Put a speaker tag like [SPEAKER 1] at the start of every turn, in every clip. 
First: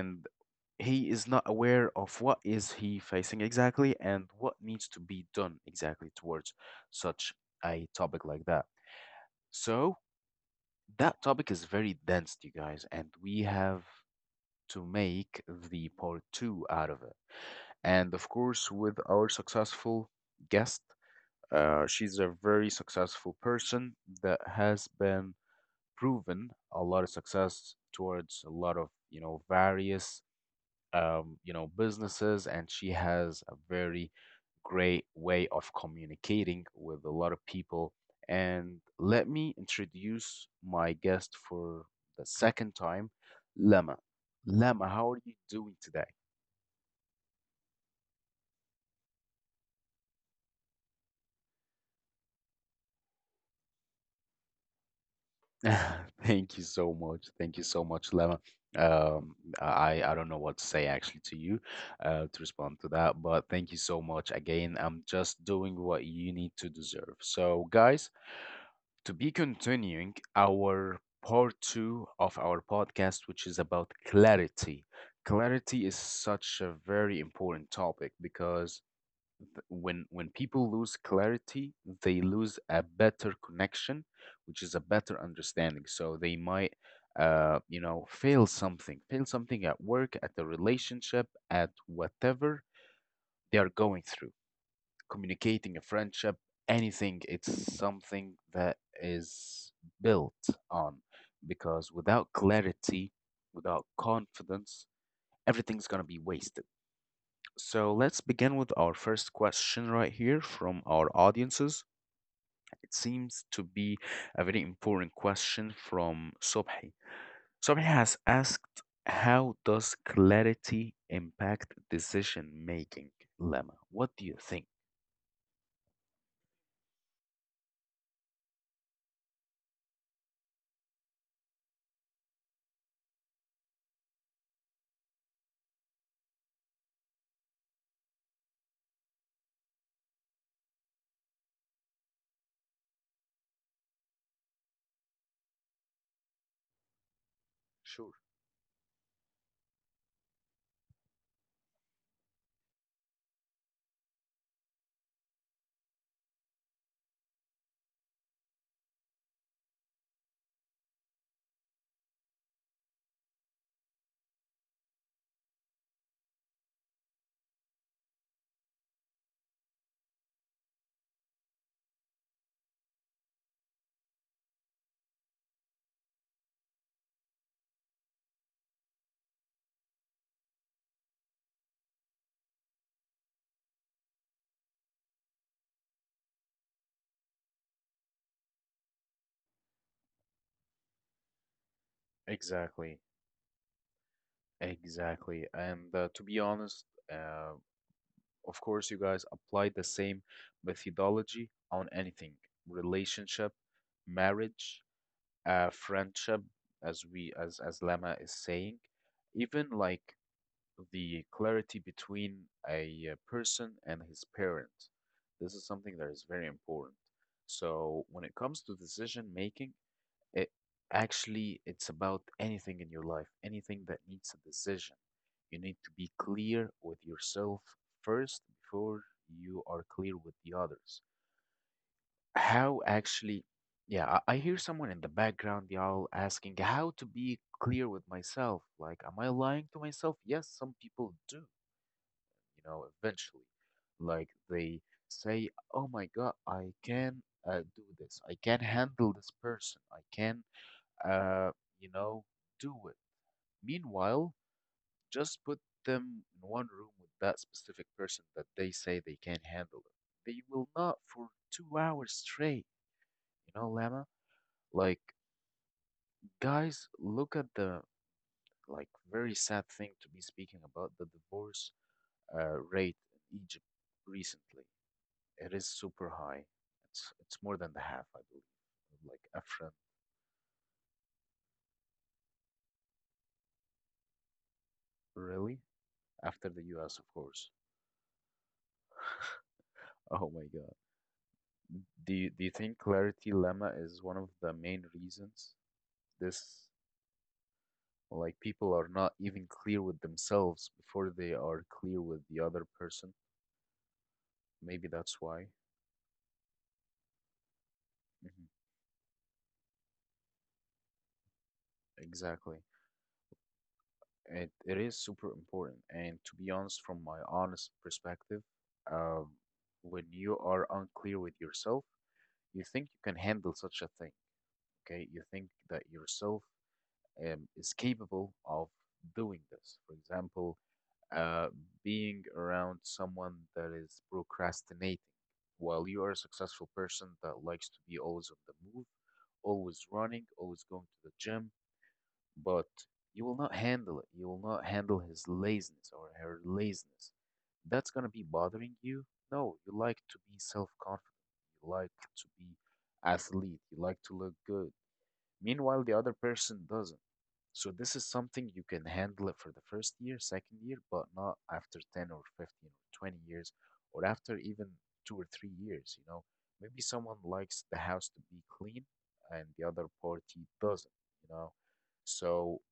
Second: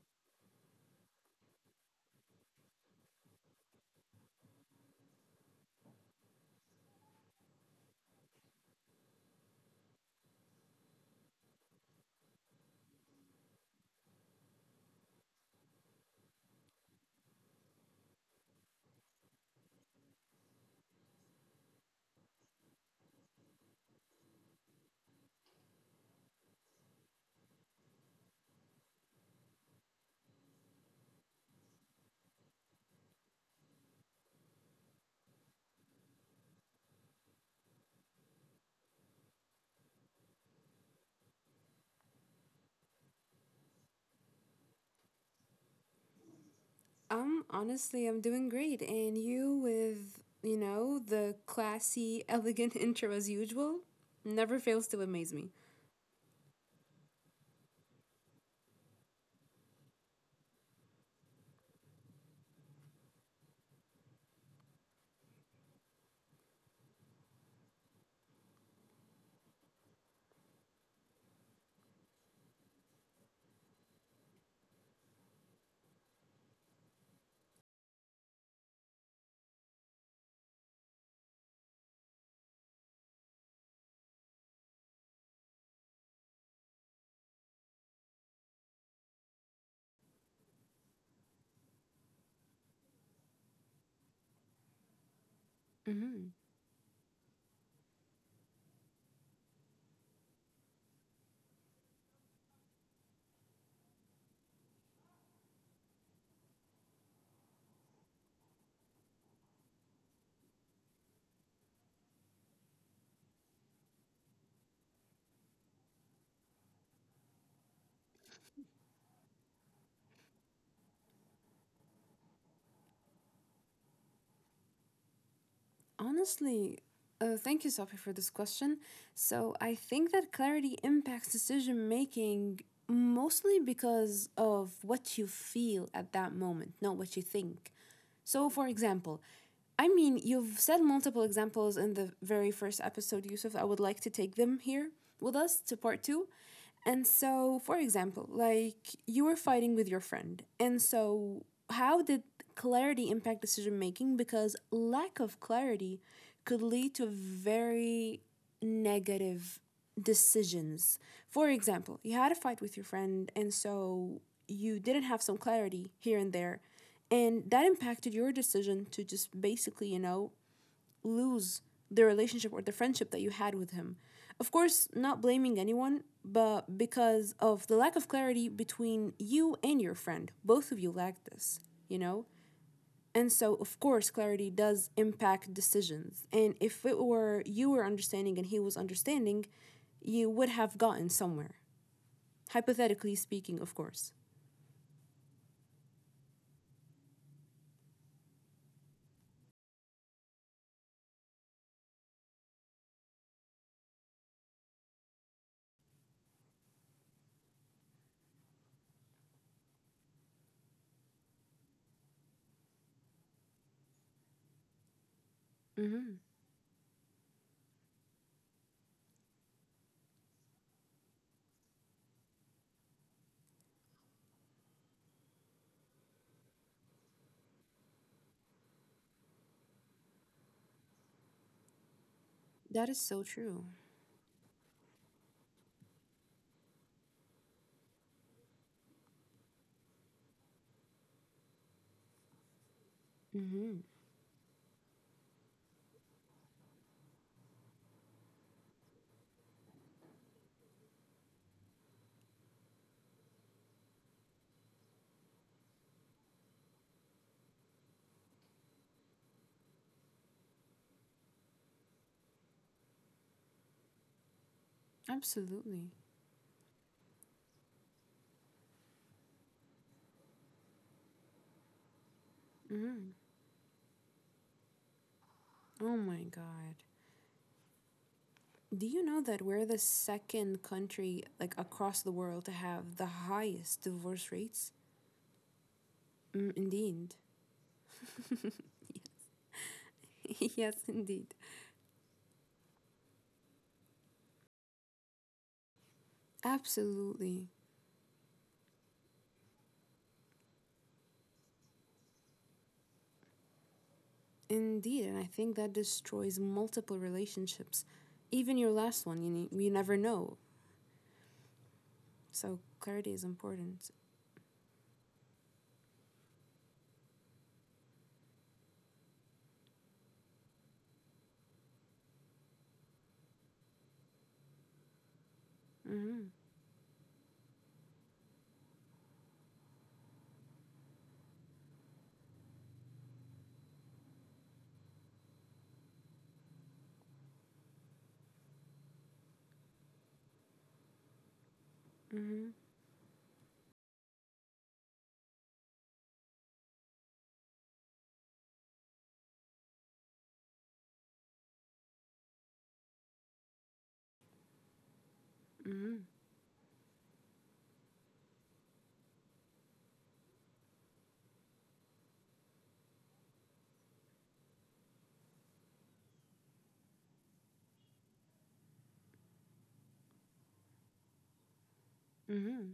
[SPEAKER 1] and he is not aware of what is he facing exactly and what needs to be done exactly towards such a topic like that. So that topic is very dense, you guys, and we have to make the part two out of it, and of course with our successful guest. She's a very successful person that has been proven a lot of success towards a lot of, you know, various businesses, and she has a very great way of communicating with a lot of people. And let me introduce my guest for the second time, Lama. Lama, how are you doing today?
[SPEAKER 2] Honestly, I'm doing great. And you with, the classy, elegant intro as usual never fails to amaze me.
[SPEAKER 1] Thank you so much. Thank you so much, Lema. Um, I don't know what to say actually to you, to respond to that, but thank you so much again. I'm just doing what you need to deserve. So, guys, to be continuing our part two of our podcast, which is about clarity. Clarity is such a very important topic because when people lose clarity, they lose a better connection, which is a better understanding. So they might, fail something at work, at the relationship, at whatever they are going through communicating, a
[SPEAKER 2] Hmm
[SPEAKER 1] friendship, anything. It's something that is built on because without clarity, without confidence, everything's going to be wasted. So let's begin with our first question right here from our audiences. It seems to be a very important question from Subhi. Subhi has asked, how does clarity impact decision making, Lemma? What do you think?
[SPEAKER 2] Honestly, thank you, Sophie, for this question. So I think that clarity impacts decision making mostly because of what you feel at that moment, not what you think. So, for example, I mean, you've said multiple examples in the very first episode, Yusuf. I would like to take them here with us to part two. And so, for
[SPEAKER 1] Sure,
[SPEAKER 2] example, like you were fighting with your friend. And so, how did clarity impact decision making? Because lack of clarity could lead to very negative decisions. For example, you had a fight with your friend, and so you didn't have some clarity here and there, and that impacted your decision to just basically, lose the relationship or the friendship that you had with him. Of course, not blaming anyone, but because of the lack of clarity between you and your friend, both of you lacked this, you know? And so, of course, clarity does impact decisions. And if it were you were understanding and he was understanding, you would have gotten somewhere.
[SPEAKER 1] exactly.
[SPEAKER 2] Hypothetically speaking, of course.
[SPEAKER 1] Exactly. And to be honest, uh, of course, you guys apply the same methodology on anything, relationship, marriage, friendship, as we as Lama is saying, even like the clarity between a person and his parent. This is something
[SPEAKER 2] Mm-hmm.
[SPEAKER 1] that is very important. So when it comes to decision making, it it's about anything in your life, anything that needs a decision. You need to be clear with yourself first before you are clear with the others. How
[SPEAKER 2] That is so
[SPEAKER 1] actually,
[SPEAKER 2] true.
[SPEAKER 1] yeah, I hear someone in the background, y'all, asking how to be clear with myself. Like, am I lying to myself? Yes, some people do, you know, eventually.
[SPEAKER 2] Mm-hmm.
[SPEAKER 1] Like, they say, oh my God, I can do this. I can handle this person. I can uh, you know, do it. Meanwhile, just put them in one room with that specific person that they say they can handle it. They will not for 2 hours straight, you know, Lama. Like,
[SPEAKER 2] Absolutely.
[SPEAKER 1] guys, look at the like very sad thing to be speaking about the divorce rate
[SPEAKER 2] Mm-hmm.
[SPEAKER 1] in Egypt recently. It is
[SPEAKER 2] Oh
[SPEAKER 1] super
[SPEAKER 2] my
[SPEAKER 1] high.
[SPEAKER 2] God.
[SPEAKER 1] It's more than the half, I
[SPEAKER 2] Do you
[SPEAKER 1] believe.
[SPEAKER 2] know
[SPEAKER 1] Like
[SPEAKER 2] that we're the
[SPEAKER 1] Afrin,
[SPEAKER 2] second country, like across the world, to have the highest divorce rates?
[SPEAKER 1] really?
[SPEAKER 2] Mm,
[SPEAKER 1] After the US,
[SPEAKER 2] indeed.
[SPEAKER 1] of course. Oh my
[SPEAKER 2] yes,
[SPEAKER 1] God.
[SPEAKER 2] indeed.
[SPEAKER 1] Do you think clarity, Lemma, is one of the main reasons this,
[SPEAKER 2] Absolutely.
[SPEAKER 1] like people are not even clear with themselves before they are clear with the other person? Maybe
[SPEAKER 2] Indeed, and I
[SPEAKER 1] that's why.
[SPEAKER 2] think that destroys multiple relationships.
[SPEAKER 1] Hmm
[SPEAKER 2] Even your last one. You you never know. So
[SPEAKER 1] Exactly.
[SPEAKER 2] clarity is important.
[SPEAKER 1] It is super important. And to be honest, from my honest perspective, um, when you are unclear with yourself, you think you can handle such a thing, okay? You think that
[SPEAKER 2] Mm-hmm,
[SPEAKER 1] yourself is capable of doing this. For example, uh, being around someone that is procrastinating. While you are a successful person that likes to be always on the move, always running, always going to the gym,
[SPEAKER 2] mm-hmm,
[SPEAKER 1] but you will not handle it. You will not handle his laziness or her laziness. That's going to be bothering you. No, you like to be self confident. You like to be athlete. You like to look good. Meanwhile, the
[SPEAKER 2] mm-hmm,
[SPEAKER 1] other person doesn't. So this is something you can handle for the first year, second year, but not after 10 or 15 or 20 years or after even 2 or 3 years, you know. Maybe someone likes the house to be clean and the other party doesn't, you know. So
[SPEAKER 2] mm-hmm.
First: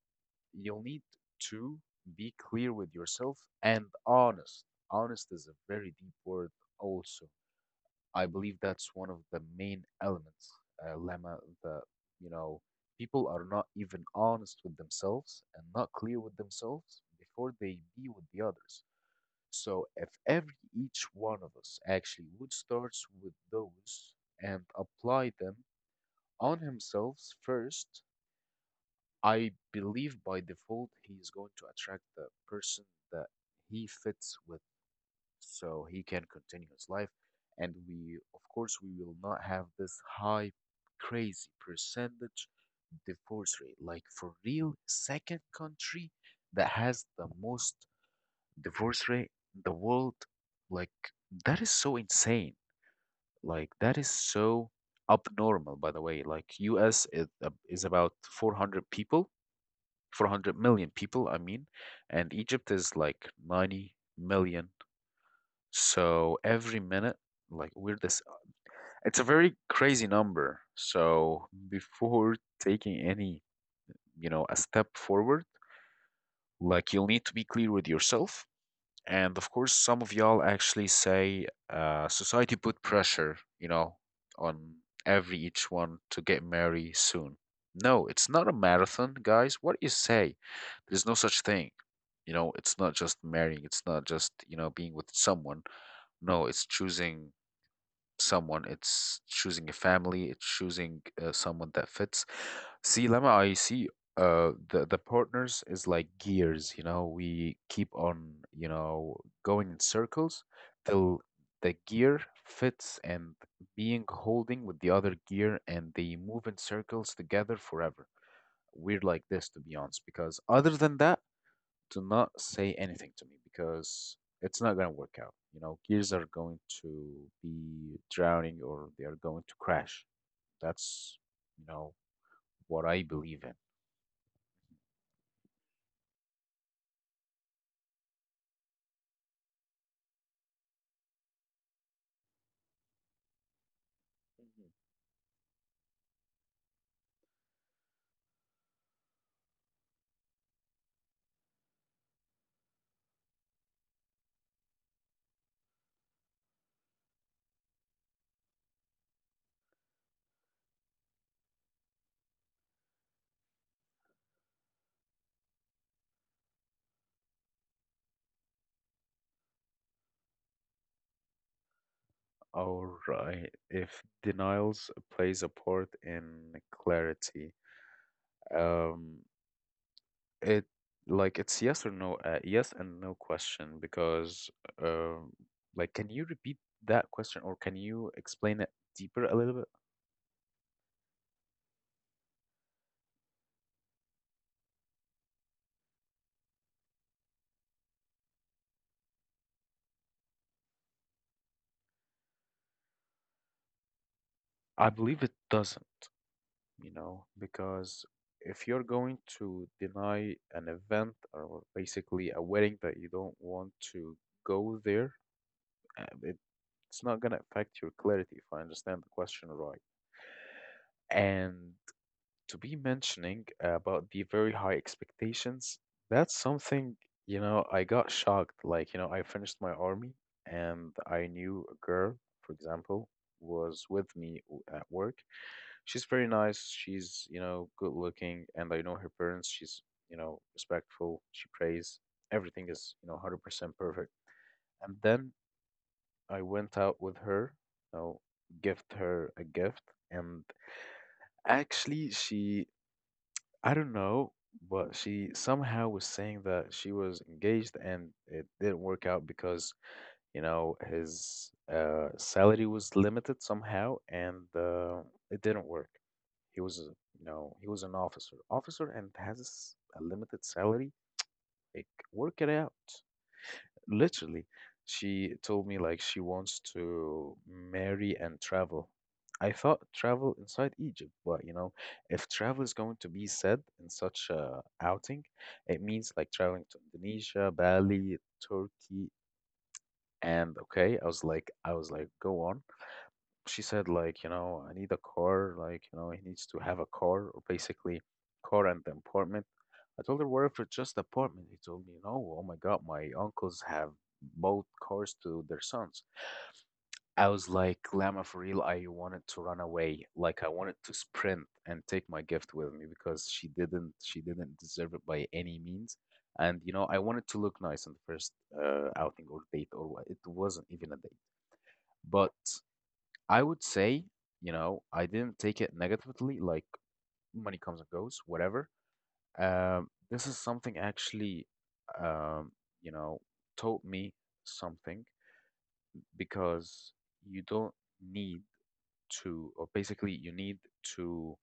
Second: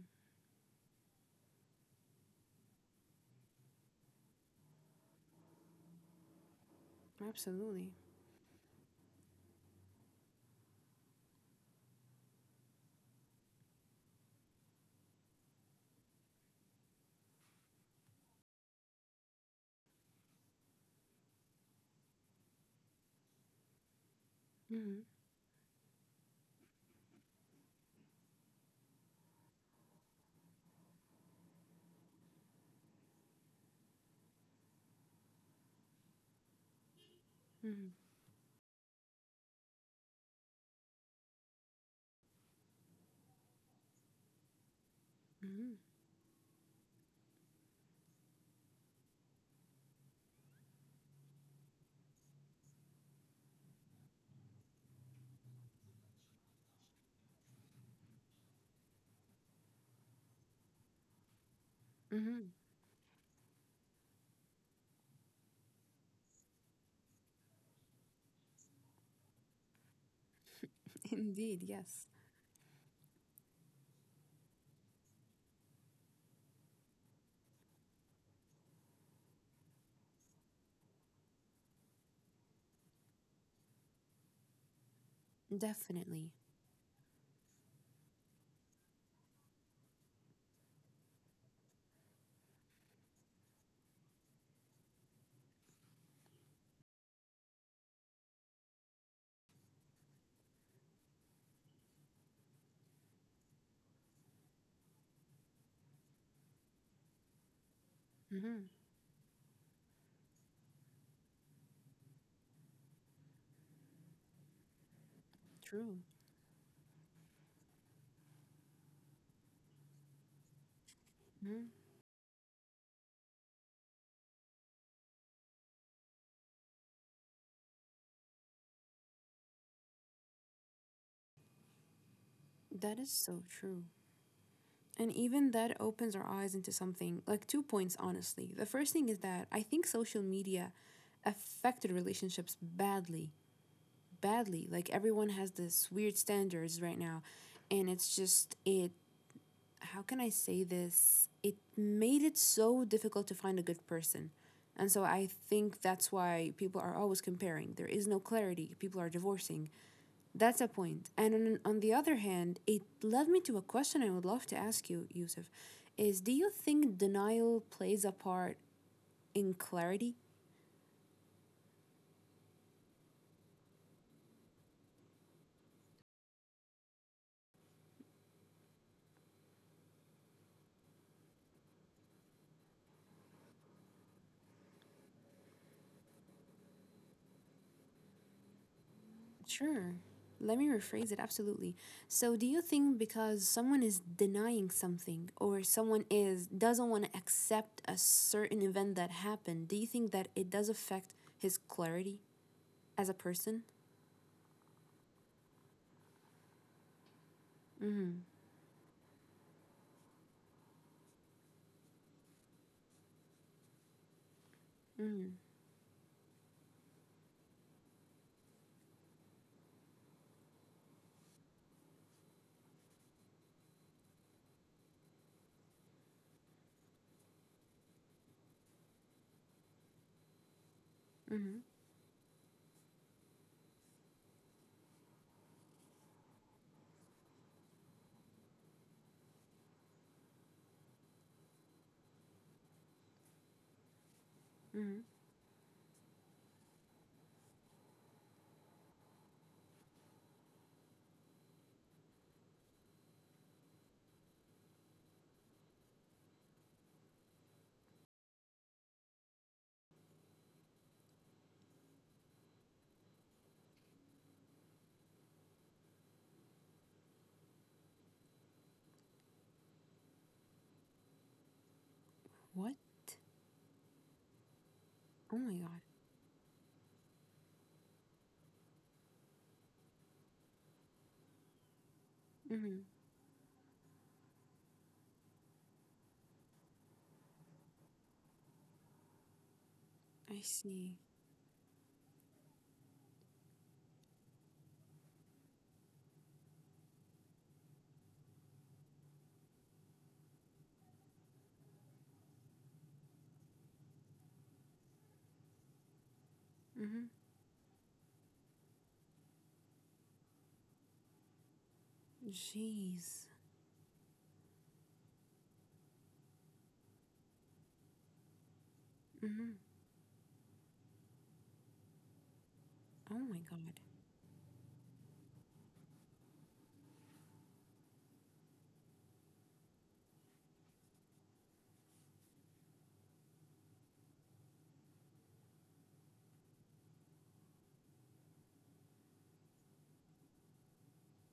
[SPEAKER 1] you'll need to be clear with yourself and honest. Honest is a very deep word also.
[SPEAKER 2] Absolutely.
[SPEAKER 1] I believe that's one of the main elements, Lama, that, you know, people are not even honest with themselves and not clear with themselves before they be with the others. So if every each one of us actually would start with those and
[SPEAKER 2] Mm-hmm,
[SPEAKER 1] apply them on himself first, I believe by default he is going to attract the person that he fits with so he can continue his life. And
[SPEAKER 2] mm-hmm,
[SPEAKER 1] we, of course, we will not have this high, crazy percentage divorce rate. Like for real, second
[SPEAKER 2] mm-hmm,
[SPEAKER 1] country that has the most divorce rate in the world, like that is so insane. Like that is so abnormal, by the way. Like U.S. Is about 400 people, 400 million people, I mean, and
[SPEAKER 2] mm-hmm.
[SPEAKER 1] Egypt is like 90 million, so every minute, like we're this, it's a very crazy number. So
[SPEAKER 2] Indeed, yes.
[SPEAKER 1] before taking any, you know, a step forward, like you'll need to be clear with yourself. And of course, some of y'all actually say society put pressure, you know, on every each one to
[SPEAKER 2] Definitely.
[SPEAKER 1] get married soon. No, it's not a marathon, guys. What do you say? There's no such thing. You know, it's not just marrying, it's not just, you know, being with someone. No, it's choosing someone, it's choosing a family, it's choosing someone that fits. See, Lama, I see the partners is like gears, you know, we keep on,
[SPEAKER 2] Mm-hmm,
[SPEAKER 1] you know, going in circles till the gear fits and being holding with the other gear
[SPEAKER 2] true.
[SPEAKER 1] and they move in circles together forever. We're like this to be honest, because other than that,
[SPEAKER 2] Mm-hmm.
[SPEAKER 1] do not say anything to me because it's not going to work out. You know, gears are going to be drowning or they are going to crash. That's, you know, what
[SPEAKER 2] That
[SPEAKER 1] I
[SPEAKER 2] is so
[SPEAKER 1] believe in.
[SPEAKER 2] true. And even that opens our eyes into something like two points, honestly. The first thing is that I think social media affected relationships badly. Badly.
[SPEAKER 1] Mhm.
[SPEAKER 2] Like everyone has this weird standards right now, and it's just it. How can I say this? It made it so difficult to find a good person. And so I think that's why people are always comparing. There is no clarity. People are divorcing. That's a point. And on the other hand, it led me to a question I would love to ask you, Yusuf. Is do you think denial plays a part in clarity?
[SPEAKER 1] All right. If denials plays a part in clarity, um, It like it's yes or no, yes and no question because um, like can you repeat that question or can you explain it deeper a little bit?
[SPEAKER 2] Sure. Let me rephrase it. Absolutely. So, do you think because someone is denying something or someone is doesn't want to accept a certain event that happened, do you think that it does affect his clarity as a person?
[SPEAKER 1] I believe it doesn't, you know, because
[SPEAKER 2] Mhm.
[SPEAKER 1] if you're going to deny an event or basically a wedding that you don't want to go there,
[SPEAKER 2] Mhm.
[SPEAKER 1] uh, it, it's not gonna affect your clarity if I understand the question right. And to be mentioning about the very high expectations, that's something, you know, I got shocked. Like, you know, I finished my army and I knew
[SPEAKER 2] Mhm.
[SPEAKER 1] a girl, for example, was with me at work. She's very nice. She's, you know, good looking. And I know her parents. She's, you know, respectful. She prays. Everything is, you know, 100% perfect. And
[SPEAKER 2] Mhm.
[SPEAKER 1] then I went out with her, you know, gift her a gift. And actually, she I don't know, but she somehow was saying that she was engaged and it didn't work out because, you know, his salary was limited somehow and it didn't work. He was, you know, he was an officer, officer and has a limited salary. Like, work it out.
[SPEAKER 2] What?
[SPEAKER 1] Literally, she
[SPEAKER 2] Oh my
[SPEAKER 1] told me
[SPEAKER 2] god.
[SPEAKER 1] like she wants to marry and travel. I thought travel inside Egypt, but you know, if travel is
[SPEAKER 2] Mhm.
[SPEAKER 1] going to be said in such a outing, it means like traveling to Indonesia, Bali, Turkey,
[SPEAKER 2] I
[SPEAKER 1] and okay,
[SPEAKER 2] see.
[SPEAKER 1] go on. She said like, you know, I need a car, like, you know, he needs to have a car, or basically car and the apartment. I told her, what if it's just apartment? He told me, no, oh my God, my uncles have both cars to their sons.
[SPEAKER 2] Mhm.
[SPEAKER 1] I was like, Lama, for real, I wanted to run away, like I wanted to sprint and take my gift with me because
[SPEAKER 2] Jeez.
[SPEAKER 1] she didn't deserve it by any means. And you know, I wanted to look nice on the first outing or
[SPEAKER 2] Mhm.
[SPEAKER 1] date, or what, it wasn't even a date, but
[SPEAKER 2] Oh
[SPEAKER 1] I
[SPEAKER 2] my
[SPEAKER 1] would
[SPEAKER 2] god.
[SPEAKER 1] say, you know, I didn't take it negatively, like money comes and goes, whatever. This is something actually, um, you know, taught me something because you don't need to, or basically, you need to,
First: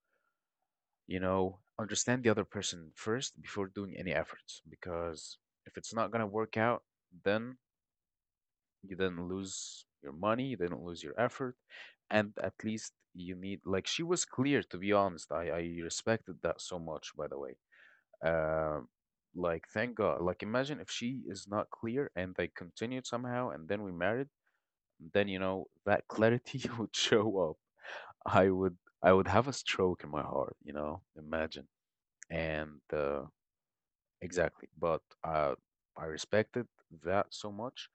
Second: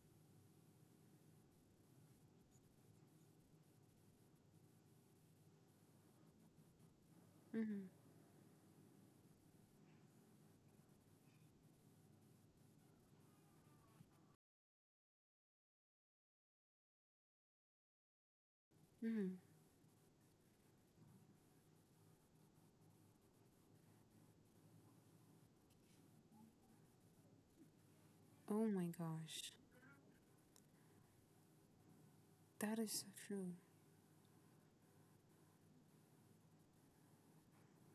[SPEAKER 1] you know, understand the other person first before doing any efforts. Because if it's not gonna work out, then
[SPEAKER 2] Mhm.
[SPEAKER 1] you didn't lose your money, you didn't lose your effort, and at least you need like she was clear to be honest. I respected that so much, by the way. Um,
[SPEAKER 2] Mhm.
[SPEAKER 1] like thank God. Like imagine if she is not clear and they continued somehow, and then we married, then you know that clarity would show up. I
[SPEAKER 2] Oh
[SPEAKER 1] would
[SPEAKER 2] my
[SPEAKER 1] I would have a
[SPEAKER 2] gosh.
[SPEAKER 1] stroke in my heart, you know. Imagine
[SPEAKER 2] That
[SPEAKER 1] and
[SPEAKER 2] is so true.
[SPEAKER 1] exactly, but I respected that so much,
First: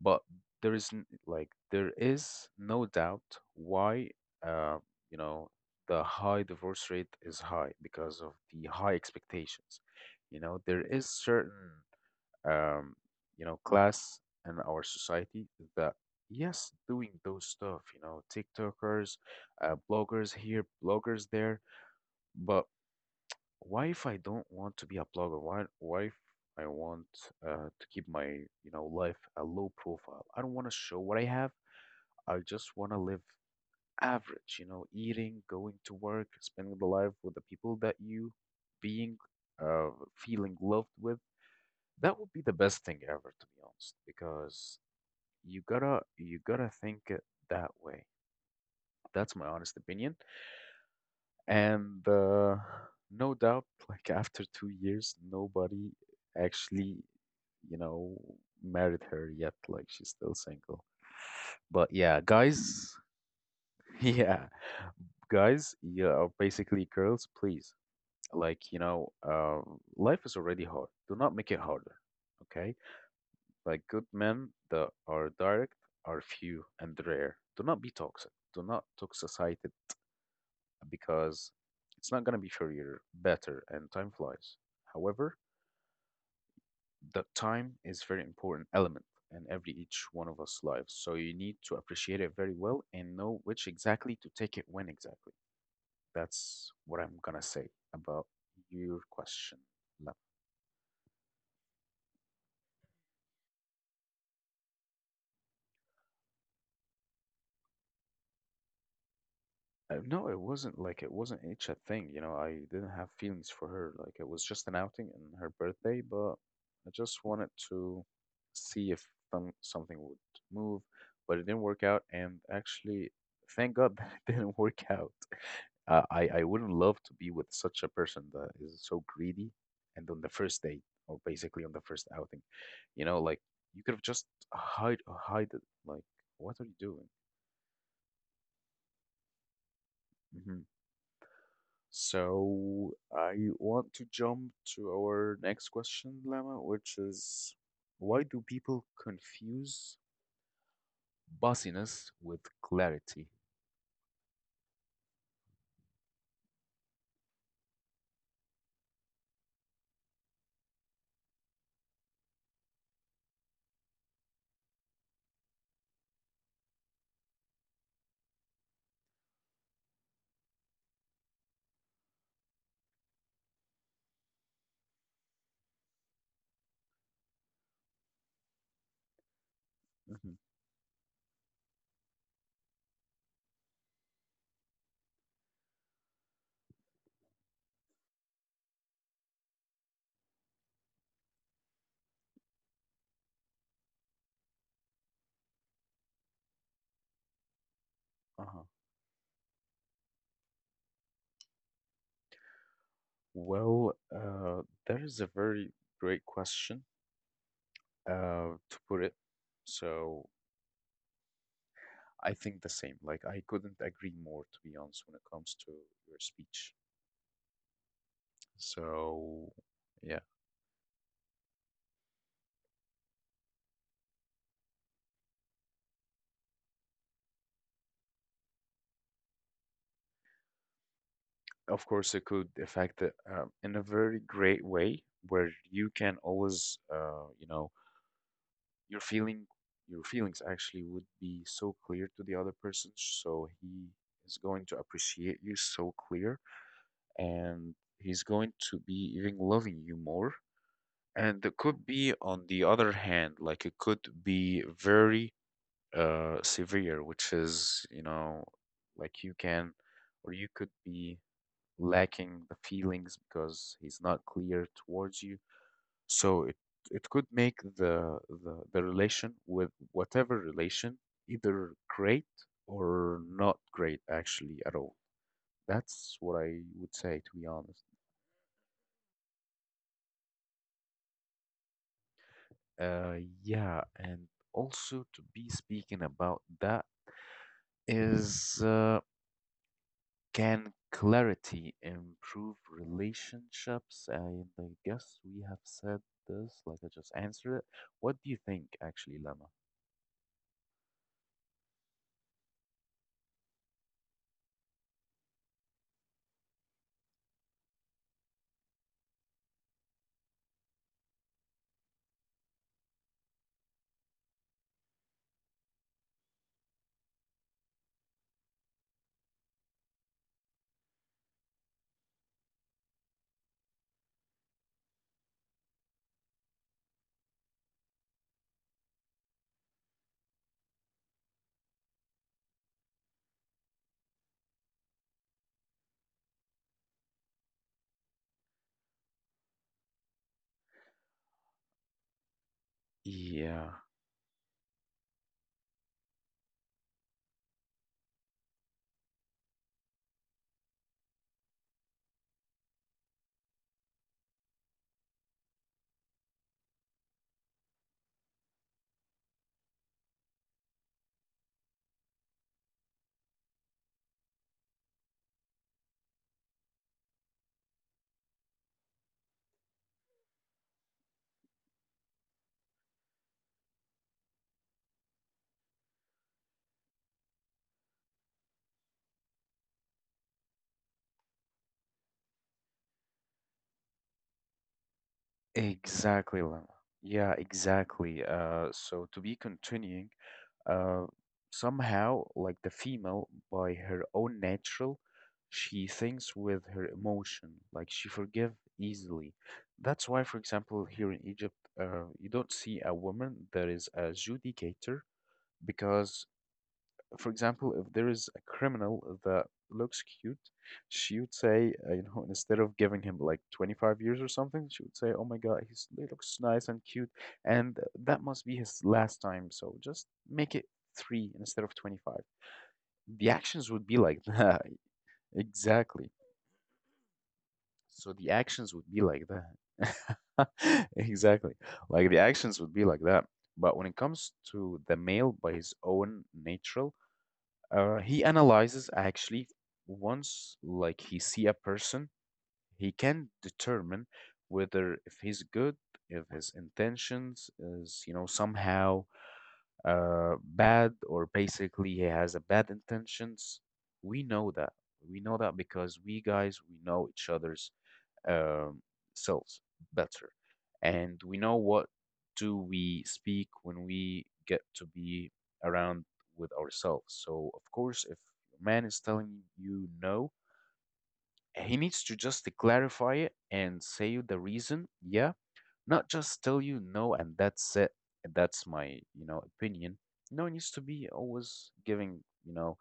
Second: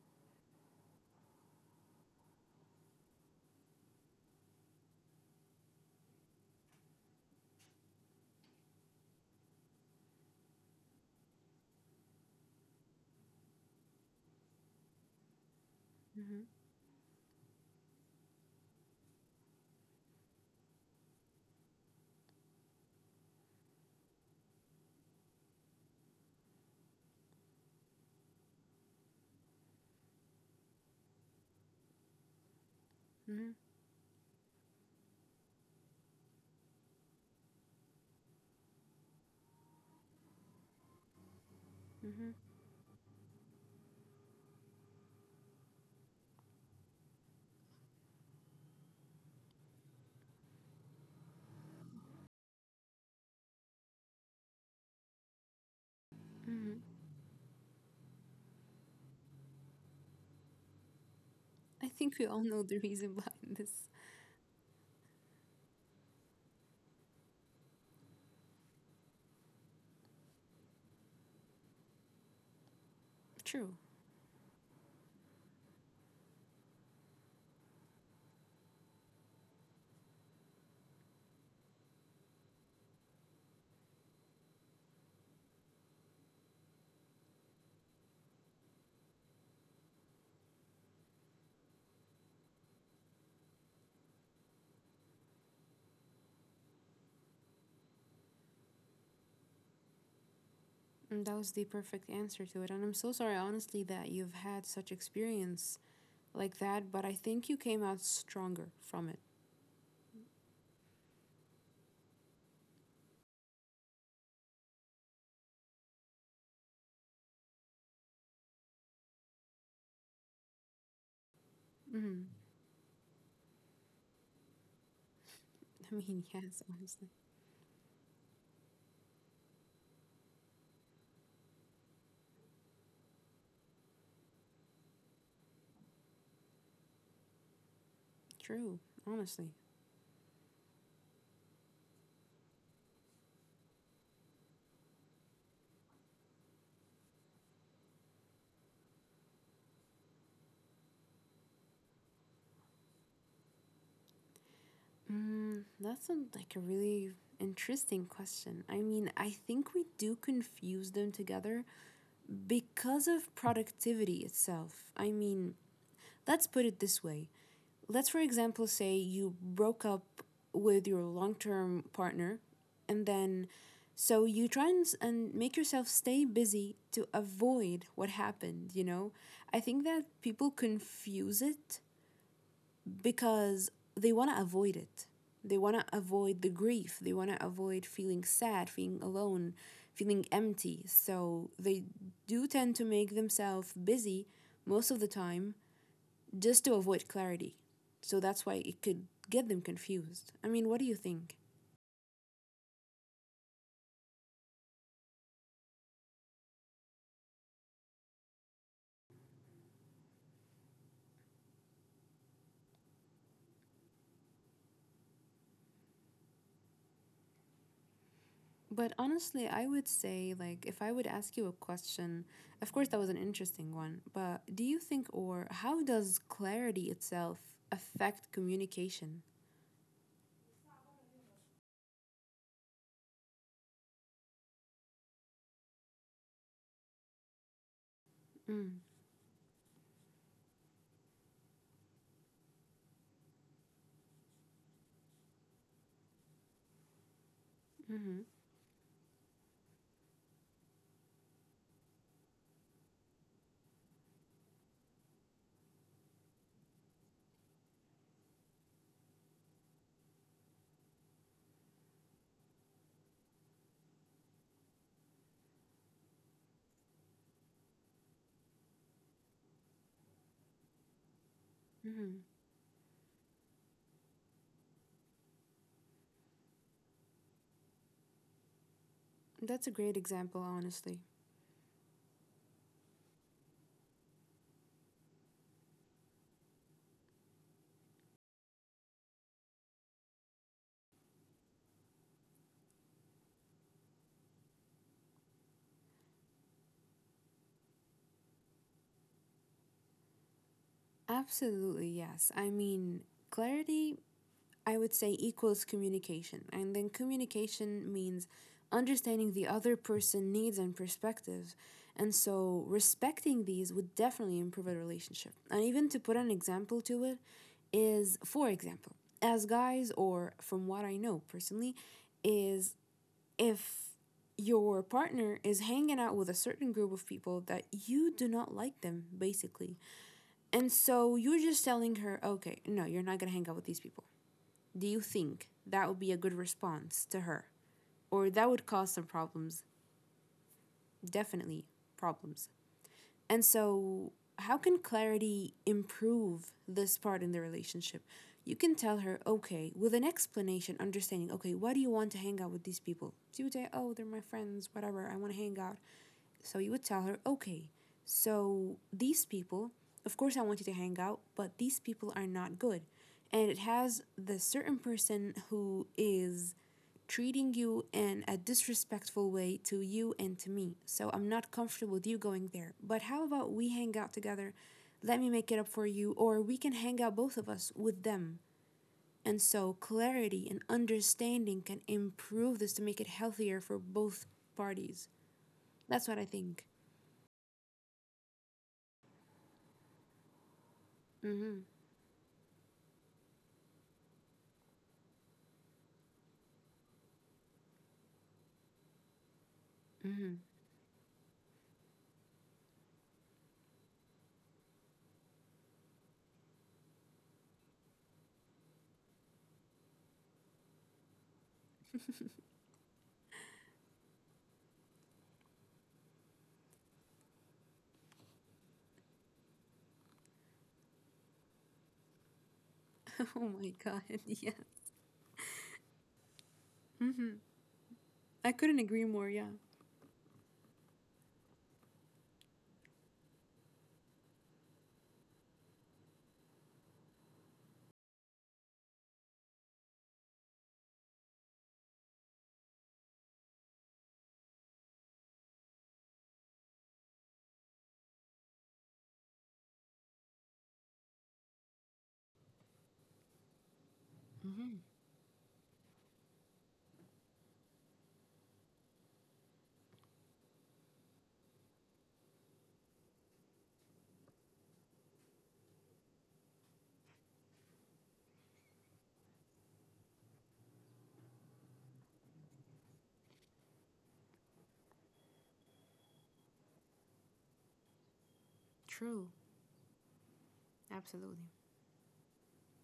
[SPEAKER 1] but there is like there is no doubt why, uh, you know, the high divorce rate is high because of the high expectations. You know there is certain, um, you know, class in our society that,
[SPEAKER 2] Mhm.
[SPEAKER 1] yes, doing those stuff, you know, tiktokers, bloggers here, bloggers there. But why if I don't want to be a blogger? Why if I want, to keep my, you know, life a low profile? I don't want to show what I have. I just want to live
[SPEAKER 2] Mhm.
[SPEAKER 1] average, you know, eating, going to work, spending the life with the people that you being uh, feeling loved with. That
[SPEAKER 2] Mhm.
[SPEAKER 1] would be the best thing ever, to be honest, because you gotta think it that way. That's my honest opinion. And no doubt, like after 2 years, nobody
[SPEAKER 2] Mhm.
[SPEAKER 1] actually, you know, married her yet. Like she's still single.
[SPEAKER 2] I
[SPEAKER 1] But
[SPEAKER 2] think
[SPEAKER 1] yeah,
[SPEAKER 2] we all know the
[SPEAKER 1] guys,
[SPEAKER 2] reason behind this.
[SPEAKER 1] yeah, guys, yeah, or basically girls, please. Like, you know, life is already hard. Do not make it harder. Okay?
[SPEAKER 2] True.
[SPEAKER 1] Like good men that are direct are few and rare. Do not be toxic. Do not toxicite because it's not going to be shorter, better, and time flies. However, the time is very important element in every each one of us lives. So you need to appreciate it very well and know which exactly to take it when exactly. That's what I'm gonna say about your question.
[SPEAKER 2] And that was the perfect answer to it. And I'm so sorry, honestly, that you've had such experience like that, but I think you came out stronger from it.
[SPEAKER 1] No, it wasn't like it wasn't each a thing, you know. I didn't have feelings for her. Like it was just an outing and her birthday, but I just wanted to see if something would move, but it didn't work out.
[SPEAKER 2] Hmm.
[SPEAKER 1] And actually, thank God that it didn't work out.
[SPEAKER 2] I
[SPEAKER 1] Uh,
[SPEAKER 2] mean,
[SPEAKER 1] I I
[SPEAKER 2] yes,
[SPEAKER 1] wouldn't love
[SPEAKER 2] honestly.
[SPEAKER 1] to be with such a person that is so greedy, and on the first date or basically on the first outing, you know, like you could have just hide it. Like, what are you doing?
[SPEAKER 2] True, honestly.
[SPEAKER 1] Mhm. So I want to jump to our next question, Lama, which is why do people confuse bossiness with clarity?
[SPEAKER 2] That's a, like a really interesting question. I mean, I think we do confuse them together because of productivity itself. I mean, let's put it this way. Let's, for example, say you broke up with your long term partner, and then so you try and make yourself stay busy to avoid what happened, you know? I think that
[SPEAKER 1] Hmm.
[SPEAKER 2] people confuse it because they want to avoid it. They want to avoid the grief. They want to avoid feeling sad, feeling alone, feeling empty. So they do tend to make themselves busy most of the time just to avoid clarity. So that's why
[SPEAKER 1] Uh-huh.
[SPEAKER 2] it could get them confused. I mean, what do you think?
[SPEAKER 1] Well, that is a very great question, to put it. So I think the same. Like I couldn't agree more, to be honest, when it comes to your speech.
[SPEAKER 2] But honestly,
[SPEAKER 1] So,
[SPEAKER 2] I would
[SPEAKER 1] yeah,
[SPEAKER 2] say, like, if I would ask you a question, of course, that was an interesting one, but do you think, or how does clarity itself affect communication?
[SPEAKER 1] of course, it could affect it in a very great way where you can always, you know,
[SPEAKER 2] Mm,
[SPEAKER 1] your feeling, your feelings actually would be so clear to the other person, so he is going to appreciate you so clear, and
[SPEAKER 2] mm-hmm,
[SPEAKER 1] he's going to be even loving you more. And it could be, on the other hand, like it could be very severe, which is, you know, like you can, or you could be lacking the feelings because he's not clear towards you. So it could make the relation with whatever relation either
[SPEAKER 2] mm-hmm.
[SPEAKER 1] great or not great actually at all. That's what I would say to be honest.
[SPEAKER 2] That's a great example, honestly.
[SPEAKER 1] Yeah, and also to be speaking about that is can clarity improve relationships? And I guess we have said this, like I just answered it. What do you think, actually, Lama?
[SPEAKER 2] Absolutely, yes. I mean, clarity I would say equals communication. And then communication means understanding the other person needs and perspectives. And so respecting these would definitely improve a relationship. And even to put an example to it is for example, as guys or from what I know personally is if your partner is hanging out with a certain group of people that you do not like them, basically. And so you're just telling her, okay, no, you're not gonna hang out with these people. Do you think that would be a good response to her? Or that would cause some problems? Definitely problems. And
[SPEAKER 1] Yeah,
[SPEAKER 2] so, how can clarity improve this part in the relationship? You can tell her, okay, with an explanation, understanding, okay, why do you want to hang out with these people? She would say, oh, they're my friends, whatever, I want to hang out. So you would tell her, okay, so these people, of course, I want you to hang out, but these people are not good. And it has the certain person who is treating you in a disrespectful way to you and to me. So I'm not comfortable with you going there. But how about we hang out together? Let me make it up for you, or we can hang out both of us with them. And so clarity and understanding can improve this to make it healthier for both parties. That's what I
[SPEAKER 1] exactly,
[SPEAKER 2] think.
[SPEAKER 1] Lama. Yeah, exactly. So to be continuing, uh,
[SPEAKER 2] Mm-hmm.
[SPEAKER 1] somehow, like the female, by her own natural, she thinks with her emotion, like she forgive easily. That's why,
[SPEAKER 2] Mm-hmm.
[SPEAKER 1] for example, here in Egypt, you don't see a woman that is a judicator because, for example, if there is a criminal that looks cute, she would say, you know, instead of giving him like 25 years or something, she would say, "Oh my God, he's, he looks nice and cute, and that must be his last time. So just make it three instead of 25." The
[SPEAKER 2] Oh
[SPEAKER 1] actions
[SPEAKER 2] my
[SPEAKER 1] would be
[SPEAKER 2] God.
[SPEAKER 1] like
[SPEAKER 2] Yeah.
[SPEAKER 1] that, exactly.
[SPEAKER 2] Hmm.
[SPEAKER 1] So the
[SPEAKER 2] I
[SPEAKER 1] actions
[SPEAKER 2] couldn't
[SPEAKER 1] would be
[SPEAKER 2] agree
[SPEAKER 1] like
[SPEAKER 2] more. Yeah.
[SPEAKER 1] that. Exactly. Like the actions would be like that. But when it comes to the male by his own natural, he analyzes actually once like he see a person, he can determine whether if he's good, if his intentions is, you know, somehow bad or basically he has a bad intentions. We know that.
[SPEAKER 2] Mm-hmm.
[SPEAKER 1] We know that because we guys we know each other's um, selves better. And we know what do we speak when we get to be around with ourselves. So of course, if a man is telling you no, he needs to just clarify it and say you the reason, yeah, not just tell you no and that's it. That's my,
[SPEAKER 2] True.
[SPEAKER 1] you know, opinion. No, it needs to be
[SPEAKER 2] Absolutely.
[SPEAKER 1] always giving, you know,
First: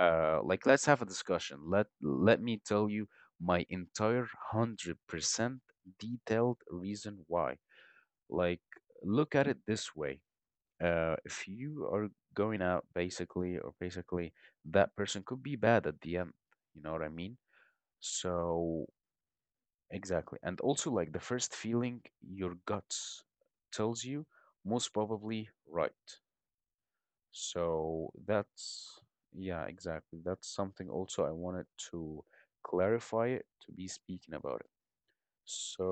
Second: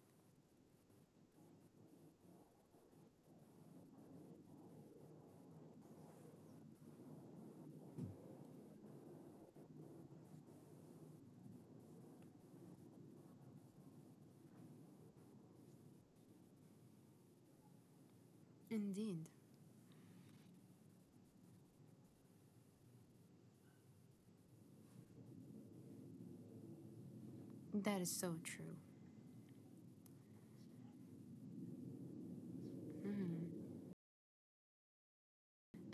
[SPEAKER 1] like let's have a discussion. Let me tell you my entire 100% detailed reason why, like, look at it this way. If you are going out basically or basically that person could be bad at the end, you know what I mean? So
[SPEAKER 2] Indeed.
[SPEAKER 1] exactly, and also like the first feeling, your guts tells you most probably right.
[SPEAKER 2] That is
[SPEAKER 1] So
[SPEAKER 2] so true.
[SPEAKER 1] that's, yeah, exactly. That's something also I wanted to clarify it, to be speaking about it.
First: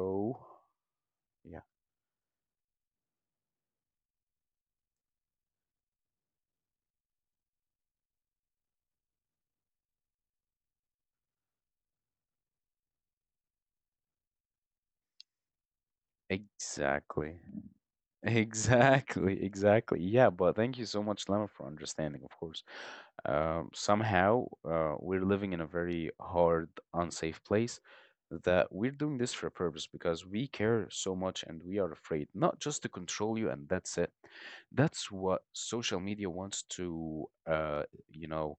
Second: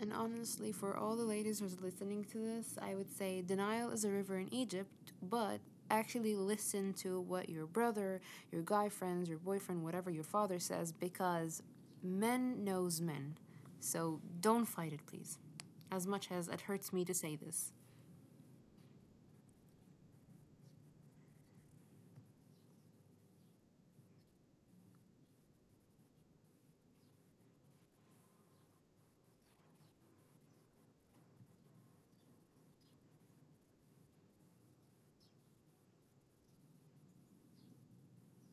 [SPEAKER 2] And honestly, for all the ladies
[SPEAKER 1] yeah,
[SPEAKER 2] who's listening to this, I would say denial is a river in Egypt, but actually listen to what your brother, your guy friends, your boyfriend, whatever your father says because men knows men. So don't fight it, please. As much as it hurts me to
[SPEAKER 1] exactly.
[SPEAKER 2] say this.
[SPEAKER 1] Exactly, exactly. Yeah, but thank you so much, Lemon, for understanding, of course. Somehow, we're living in a very hard, unsafe place that we're doing this for a purpose because we care so much and we are afraid, not just to control you and that's it. That's what social media wants to, you know,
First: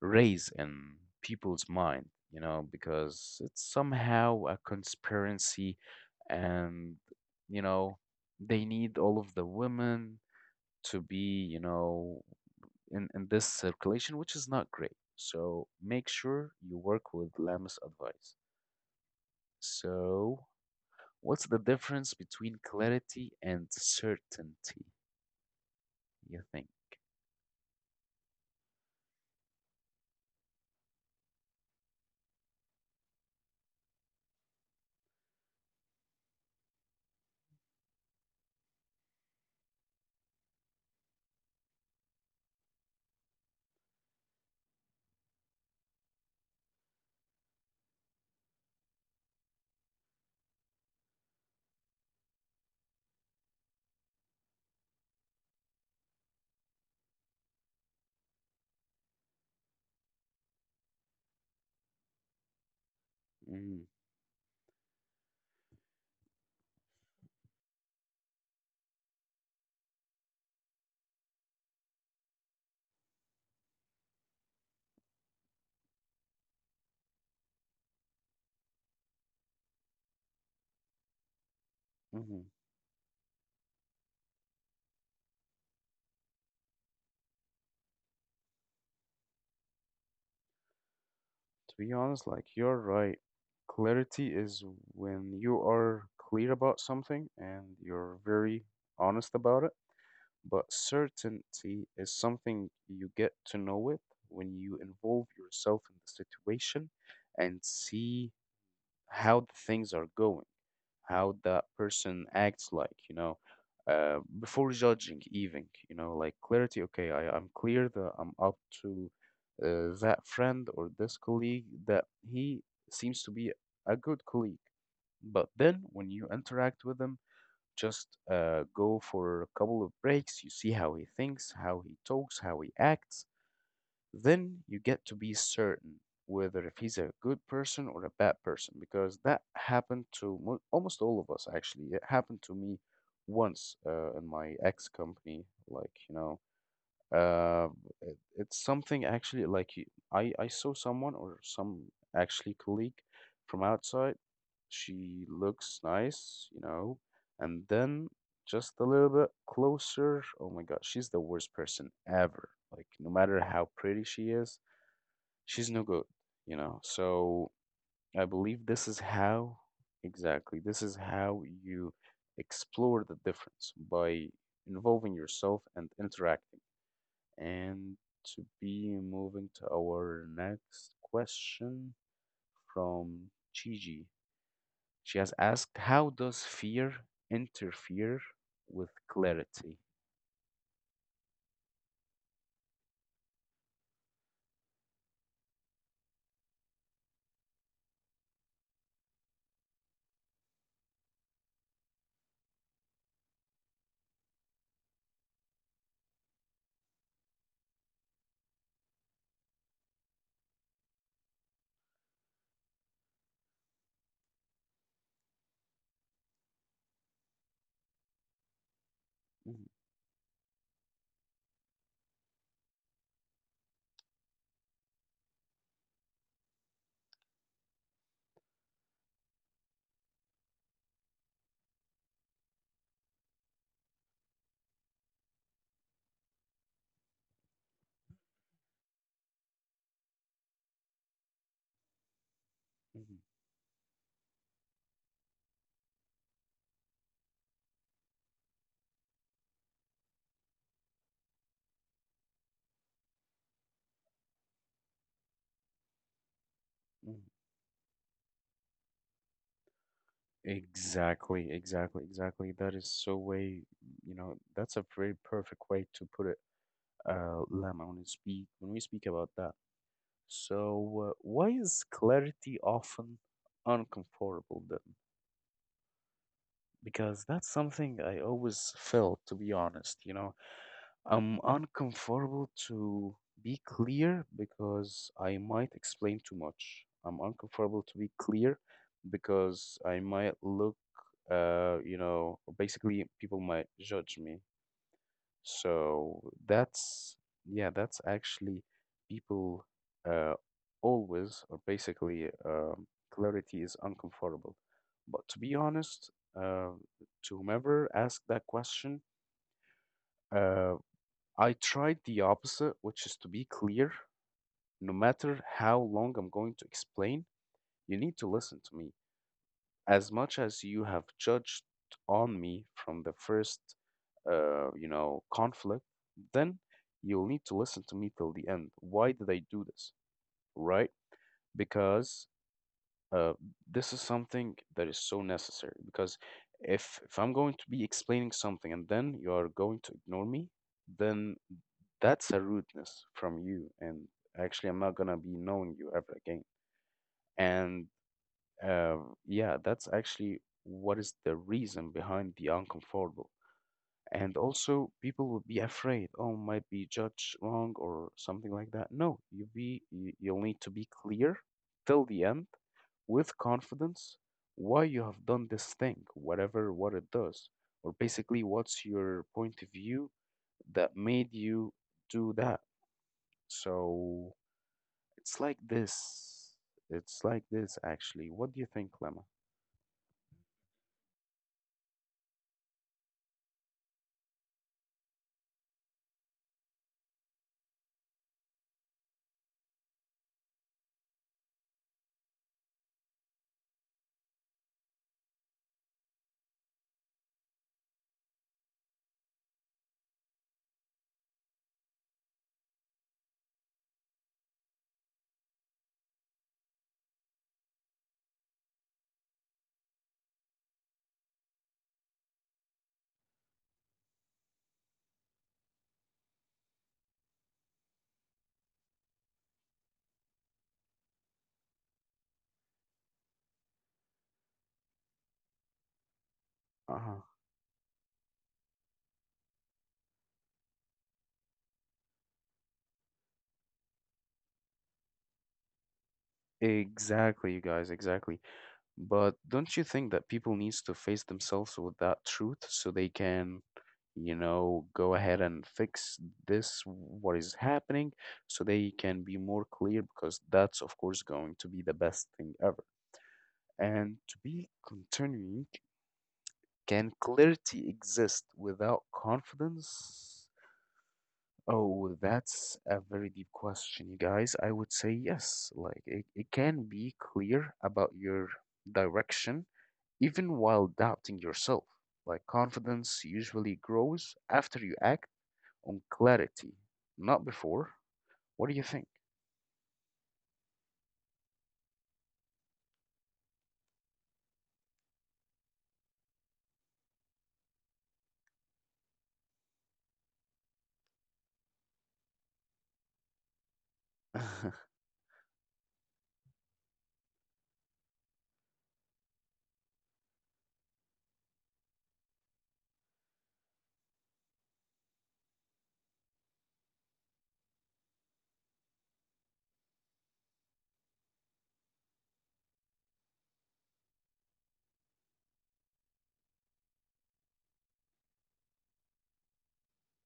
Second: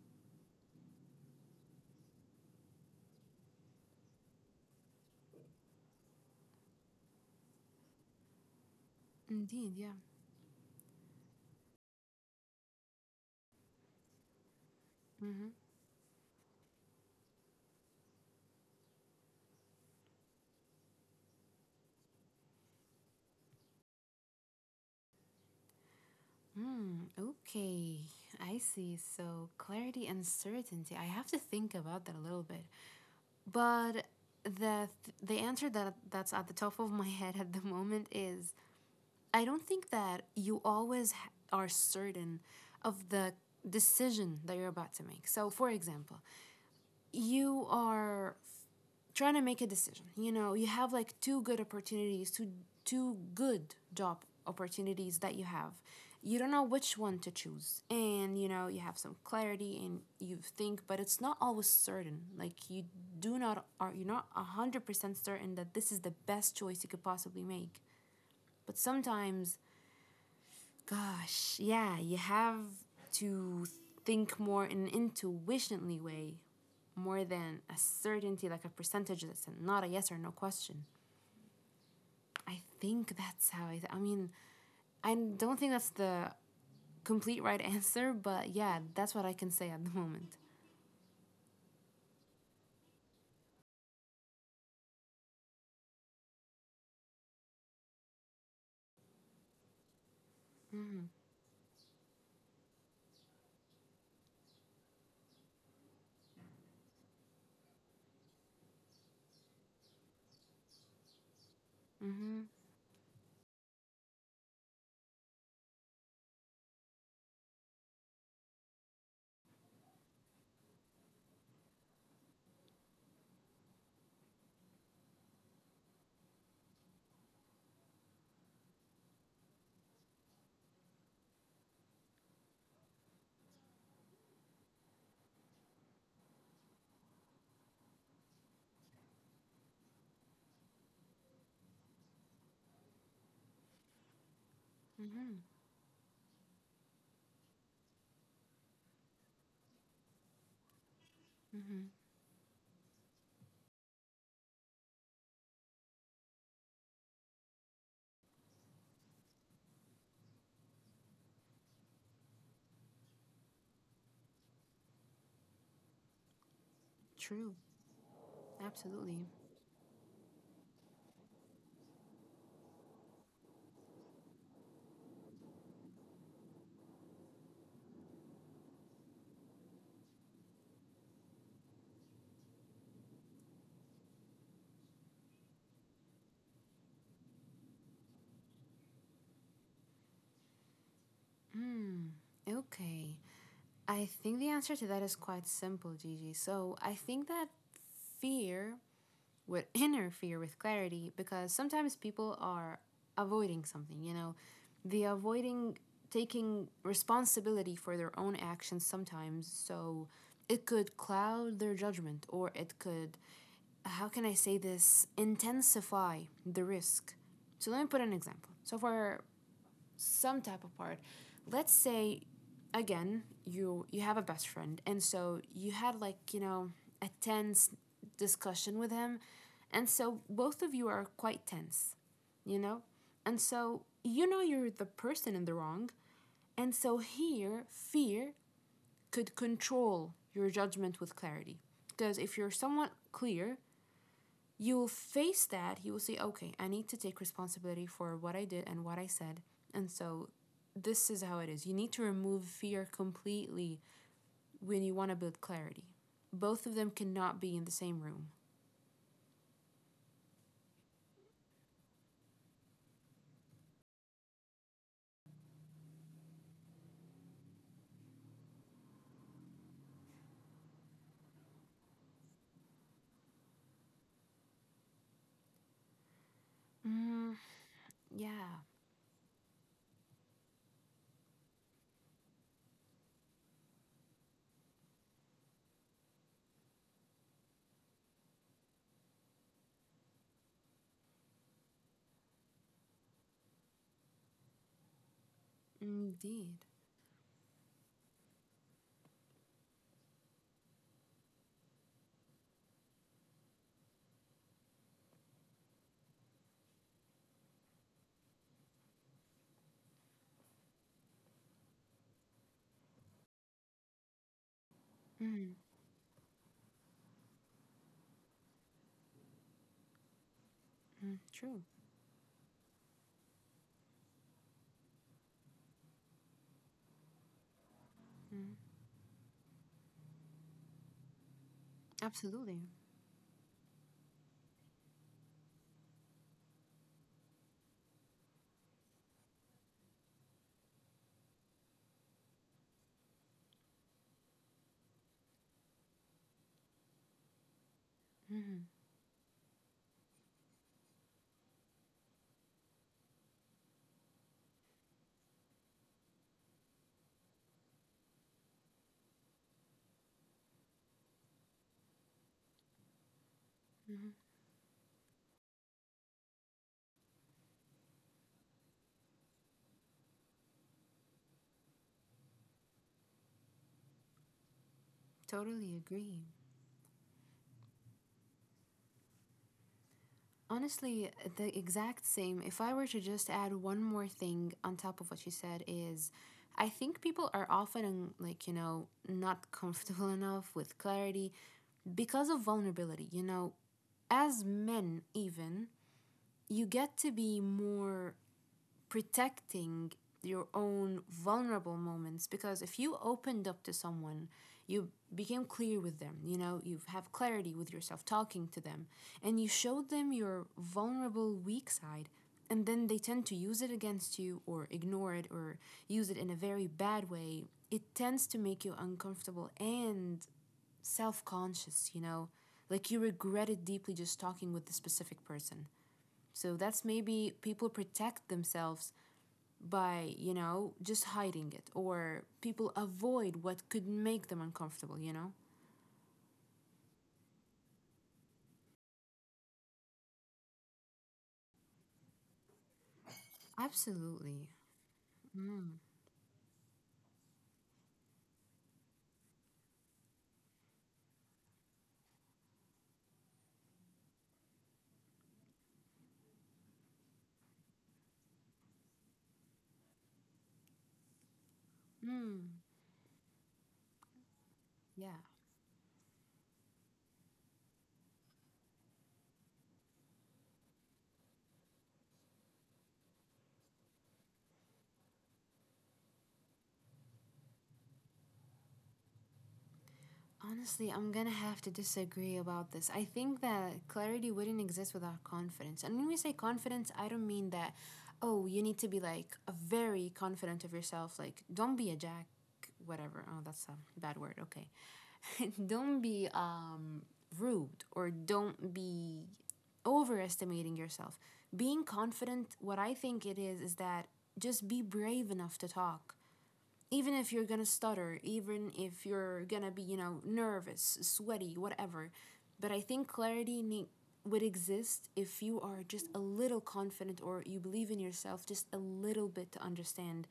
[SPEAKER 1] raise in people's mind, you know, because it's somehow a conspiracy and, you know, they need all of the
[SPEAKER 2] Indeed, yeah.
[SPEAKER 1] women to be, you know, in this circulation, which is not great.
[SPEAKER 2] Mm-hmm.
[SPEAKER 1] So make sure you work with Lam's advice. So, what's the difference between clarity and certainty, you think?
[SPEAKER 2] Okay, I see. So, clarity and certainty. I have to think about that a little bit. But the answer that's at the top of my head at the moment is I don't think that you always ha- are certain of the decision that you're about to make. So, for example, you are trying to make a decision. You know, you have like two good opportunities, two good job opportunities that you have. You don't know which one to choose. And you know, you have some clarity and you think, but it's not always certain. Like you do not are
[SPEAKER 1] Mm,
[SPEAKER 2] you're not 100% certain that this is the best choice you could possibly make. But sometimes gosh, yeah, you have to think more in an intuitionally way more than a certainty, like a percentage that's not a yes or no question.
[SPEAKER 1] mhm.
[SPEAKER 2] I think that's how I mean, I don't think that's the complete right answer, but yeah, that's what I can say at the moment.
[SPEAKER 1] To be honest, like you're right. Clarity is when you are clear about something and you're very honest about it. But certainty is something you get to know it when you involve yourself in the situation and see how the things are going, how that person
[SPEAKER 2] Mm-hmm.
[SPEAKER 1] acts like, you know, before judging, even, you know, like clarity. Okay, I'm clear that I'm up to that friend or this colleague that he seems to be a good colleague. But then when you interact with them, just go for a couple of breaks. You see how he thinks, how he talks, how he acts. Then you get to be certain whether if he's a good person or a bad person, because that happened to almost all of us, actually. It happened to me once in my ex
[SPEAKER 2] Mm-hmm.
[SPEAKER 1] company. Like, you know, uh, it's something actually like I saw someone or
[SPEAKER 2] Mm-hmm.
[SPEAKER 1] some actually colleague from outside. She looks nice, you know, and then just a little bit closer. Oh my God, she's the worst person ever. Like no matter how pretty she is, she's no good, you know.
[SPEAKER 2] True.
[SPEAKER 1] So I believe this is
[SPEAKER 2] Absolutely.
[SPEAKER 1] how exactly this is how you explore the difference by involving yourself and interacting. And to be moving to our next question from Gigi. She has asked, how does fear interfere with clarity?
[SPEAKER 2] Okay. I think the answer to that is quite simple, Gigi. So I think that fear would interfere with clarity because sometimes people are avoiding something, you know, they're avoiding taking responsibility for their own actions sometimes. So it could cloud their judgment or it could, how can I say this, intensify the risk. So let me put an example. So for
[SPEAKER 1] Mhm,
[SPEAKER 2] some type of part. Let's say again, you have a best friend and so you had like, you know, a tense discussion with him and so both of you are quite tense, you know? And so you know you're the person in the wrong, and so here fear could control your judgment with clarity. Because if you're somewhat
[SPEAKER 1] mhm,
[SPEAKER 2] clear, you'll face that. You will say, okay, I need to take responsibility for what I did and what I said. And so this is how it is. You need to remove fear completely when you want to build clarity. Both of them
[SPEAKER 1] mhm.
[SPEAKER 2] cannot be in the same room.
[SPEAKER 1] Exactly, exactly, exactly. That is so way, you know, that's a very perfect way to put it, Lama, when we speak about that. So, why is clarity often uncomfortable then? Because that's something I
[SPEAKER 2] Yeah,
[SPEAKER 1] always felt, to be honest. You know, I'm uncomfortable to be clear because I might explain too much. I'm uncomfortable to be clear because I might look, you know, basically people might judge me. So
[SPEAKER 2] indeed.
[SPEAKER 1] that's, yeah, that's actually people uh, always, or basically, clarity is uncomfortable. But to be honest, to whomever asked that question, uh, I tried the opposite, which is to be clear. No matter
[SPEAKER 2] Mm-hmm.
[SPEAKER 1] how long I'm going to explain, you need to listen to me, as much as you have
[SPEAKER 2] True.
[SPEAKER 1] judged on me from the first you know, conflict. Then you'll need to listen to me till the end why did I do this, right? Because
[SPEAKER 2] Absolutely.
[SPEAKER 1] uh, this is something that is so necessary because if I'm going to be explaining something and then you are going to ignore me, then that's a rudeness from you and actually I'm not going to be knowing you ever again. And, yeah, that's actually what is the reason behind the uncomfortable. And also, people will be afraid, oh, might be judged wrong or something like that. No, you be you, you'll need to be clear till the end with confidence why you have done this thing, whatever what it does, or basically what's your point of view that made you do that. So it's like
[SPEAKER 2] Totally agree.
[SPEAKER 1] this. It's like this actually. What do you think, Lemma?
[SPEAKER 2] Honestly, the exact same. If I were to just add one more thing on top of what you said is I think people are often like, you know, not comfortable enough with clarity because of vulnerability, you know, as men even, you get to be more protecting your own vulnerable moments because if you opened up to someone you became clear with them, you know, you have clarity with yourself talking to them and you showed them your vulnerable weak side and then they tend to use it against you or ignore it or use it in a very bad way. It tends to make you uncomfortable and self-conscious, you know, like you regret it deeply just talking with the specific person. So that's
[SPEAKER 1] Uh-huh.
[SPEAKER 2] maybe people protect themselves by, you know, just hiding it or people avoid what could make them uncomfortable, you know?
[SPEAKER 1] Exactly, you guys, exactly. But don't you think that people needs to face themselves with that truth so they can, you
[SPEAKER 2] Absolutely.
[SPEAKER 1] know, go ahead and fix this, what is happening, so they can be more clear because that's of course going to be the best thing ever. And to be continuing, can clarity exist without confidence? Oh,
[SPEAKER 2] Mm.
[SPEAKER 1] that's a very deep question, you guys. I would say
[SPEAKER 2] Yeah.
[SPEAKER 1] yes. Like it can be clear about your direction even while doubting yourself. Like confidence usually grows after you act on clarity, not before. What do you think?
[SPEAKER 2] Honestly, I'm gonna have to disagree about this. I think that clarity wouldn't exist without confidence. And when we say confidence, I don't mean that, oh, you need to be like a very confident of yourself. Like, don't be a jack, whatever. Oh, that's a bad word. Okay. Don't be rude or don't be overestimating yourself. Being confident, what I think it is that just be brave enough to talk even if you're gonna stutter, even if you're gonna be, you know, nervous, sweaty, whatever. But I think would exist if you are just a little confident or you believe in yourself just a little bit to understand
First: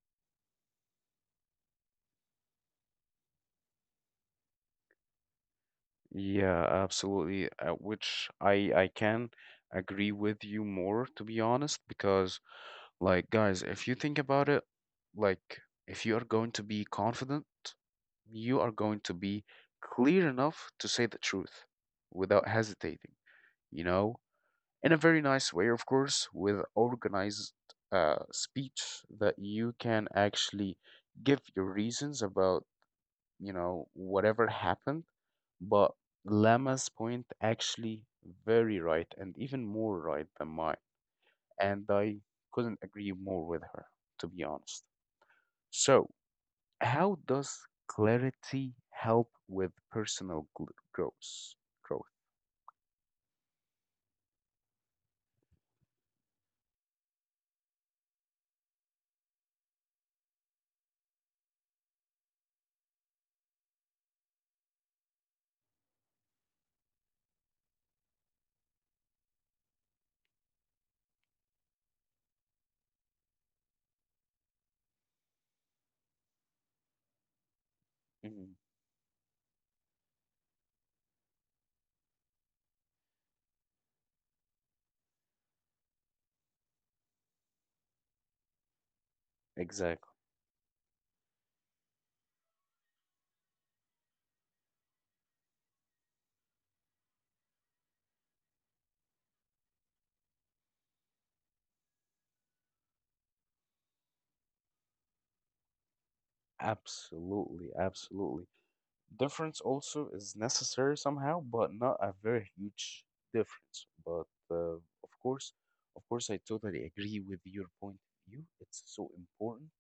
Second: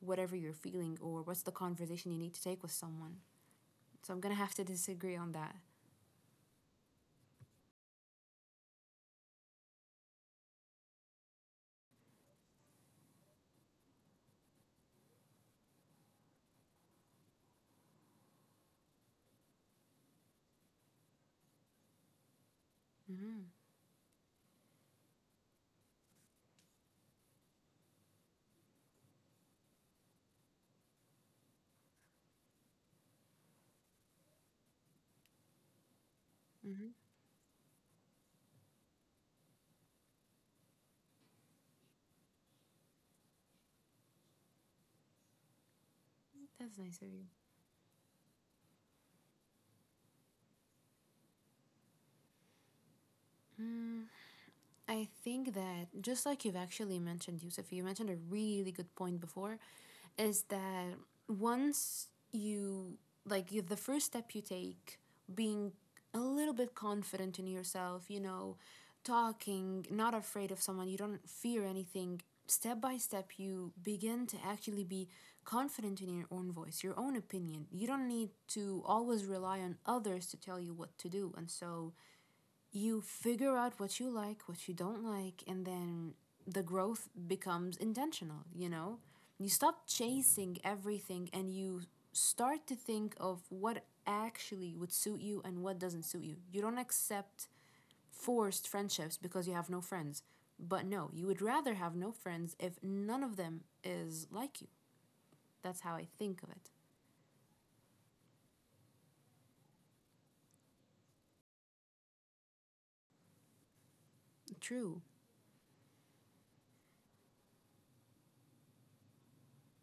[SPEAKER 2] whatever you're feeling or what's the conversation you need to take with someone. So I'm gonna have to disagree on that.
[SPEAKER 1] Yeah, absolutely. Which I can agree with you more, to be honest, because like, guys, if you think about it, like, if you are going to be confident, you are going to be clear enough to say the truth without hesitating, you know, in a very nice way, of course, with organized speech that you can actually give your reasons about, whatever happened. But
[SPEAKER 2] Mm-hmm.
[SPEAKER 1] Lama's point actually very right and even more right than mine, and I couldn't agree more with her, to be honest. So,
[SPEAKER 2] That's nice of
[SPEAKER 1] how
[SPEAKER 2] you.
[SPEAKER 1] does clarity help with personal growth? Growth.
[SPEAKER 2] I think that just like you've actually mentioned, Yusuf, you mentioned a really good point before, is that once you like you, the first step you take, being a little bit confident in yourself, you know, talking, not afraid of someone, you don't fear anything. Step by step, you begin to actually be confident in your own voice, your own opinion. You don't need
[SPEAKER 1] Mhm.
[SPEAKER 2] to always rely on others to tell you what to do, and so you figure out what you like, what you don't like, and then the growth becomes intentional, you know? You stop
[SPEAKER 1] Exactly.
[SPEAKER 2] chasing everything and you start to think of what actually would suit you and what doesn't suit you. You don't accept forced friendships because you have no friends. But no, you would rather have no friends if none of them is like you. That's how I think of it.
[SPEAKER 1] Absolutely. Absolutely. Difference also is necessary somehow, but not a very huge difference. But
[SPEAKER 2] True.
[SPEAKER 1] of course, of course, I totally agree with your point of view. It's so important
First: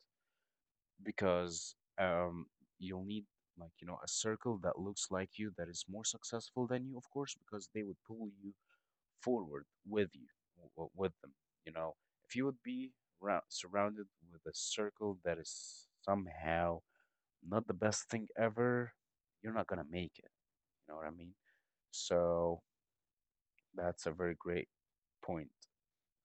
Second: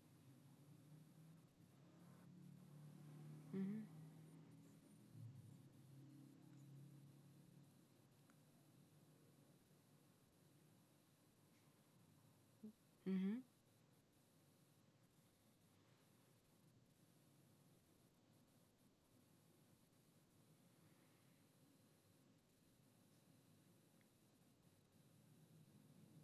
[SPEAKER 1] because um, you'll need, like, a circle that looks like you that is more successful than you, of course, because they would pull you forward with you with them. You know, if you would be surrounded with a circle that is somehow not the best thing ever, you're not gonna make it. You know what I mean? So that's a very great point.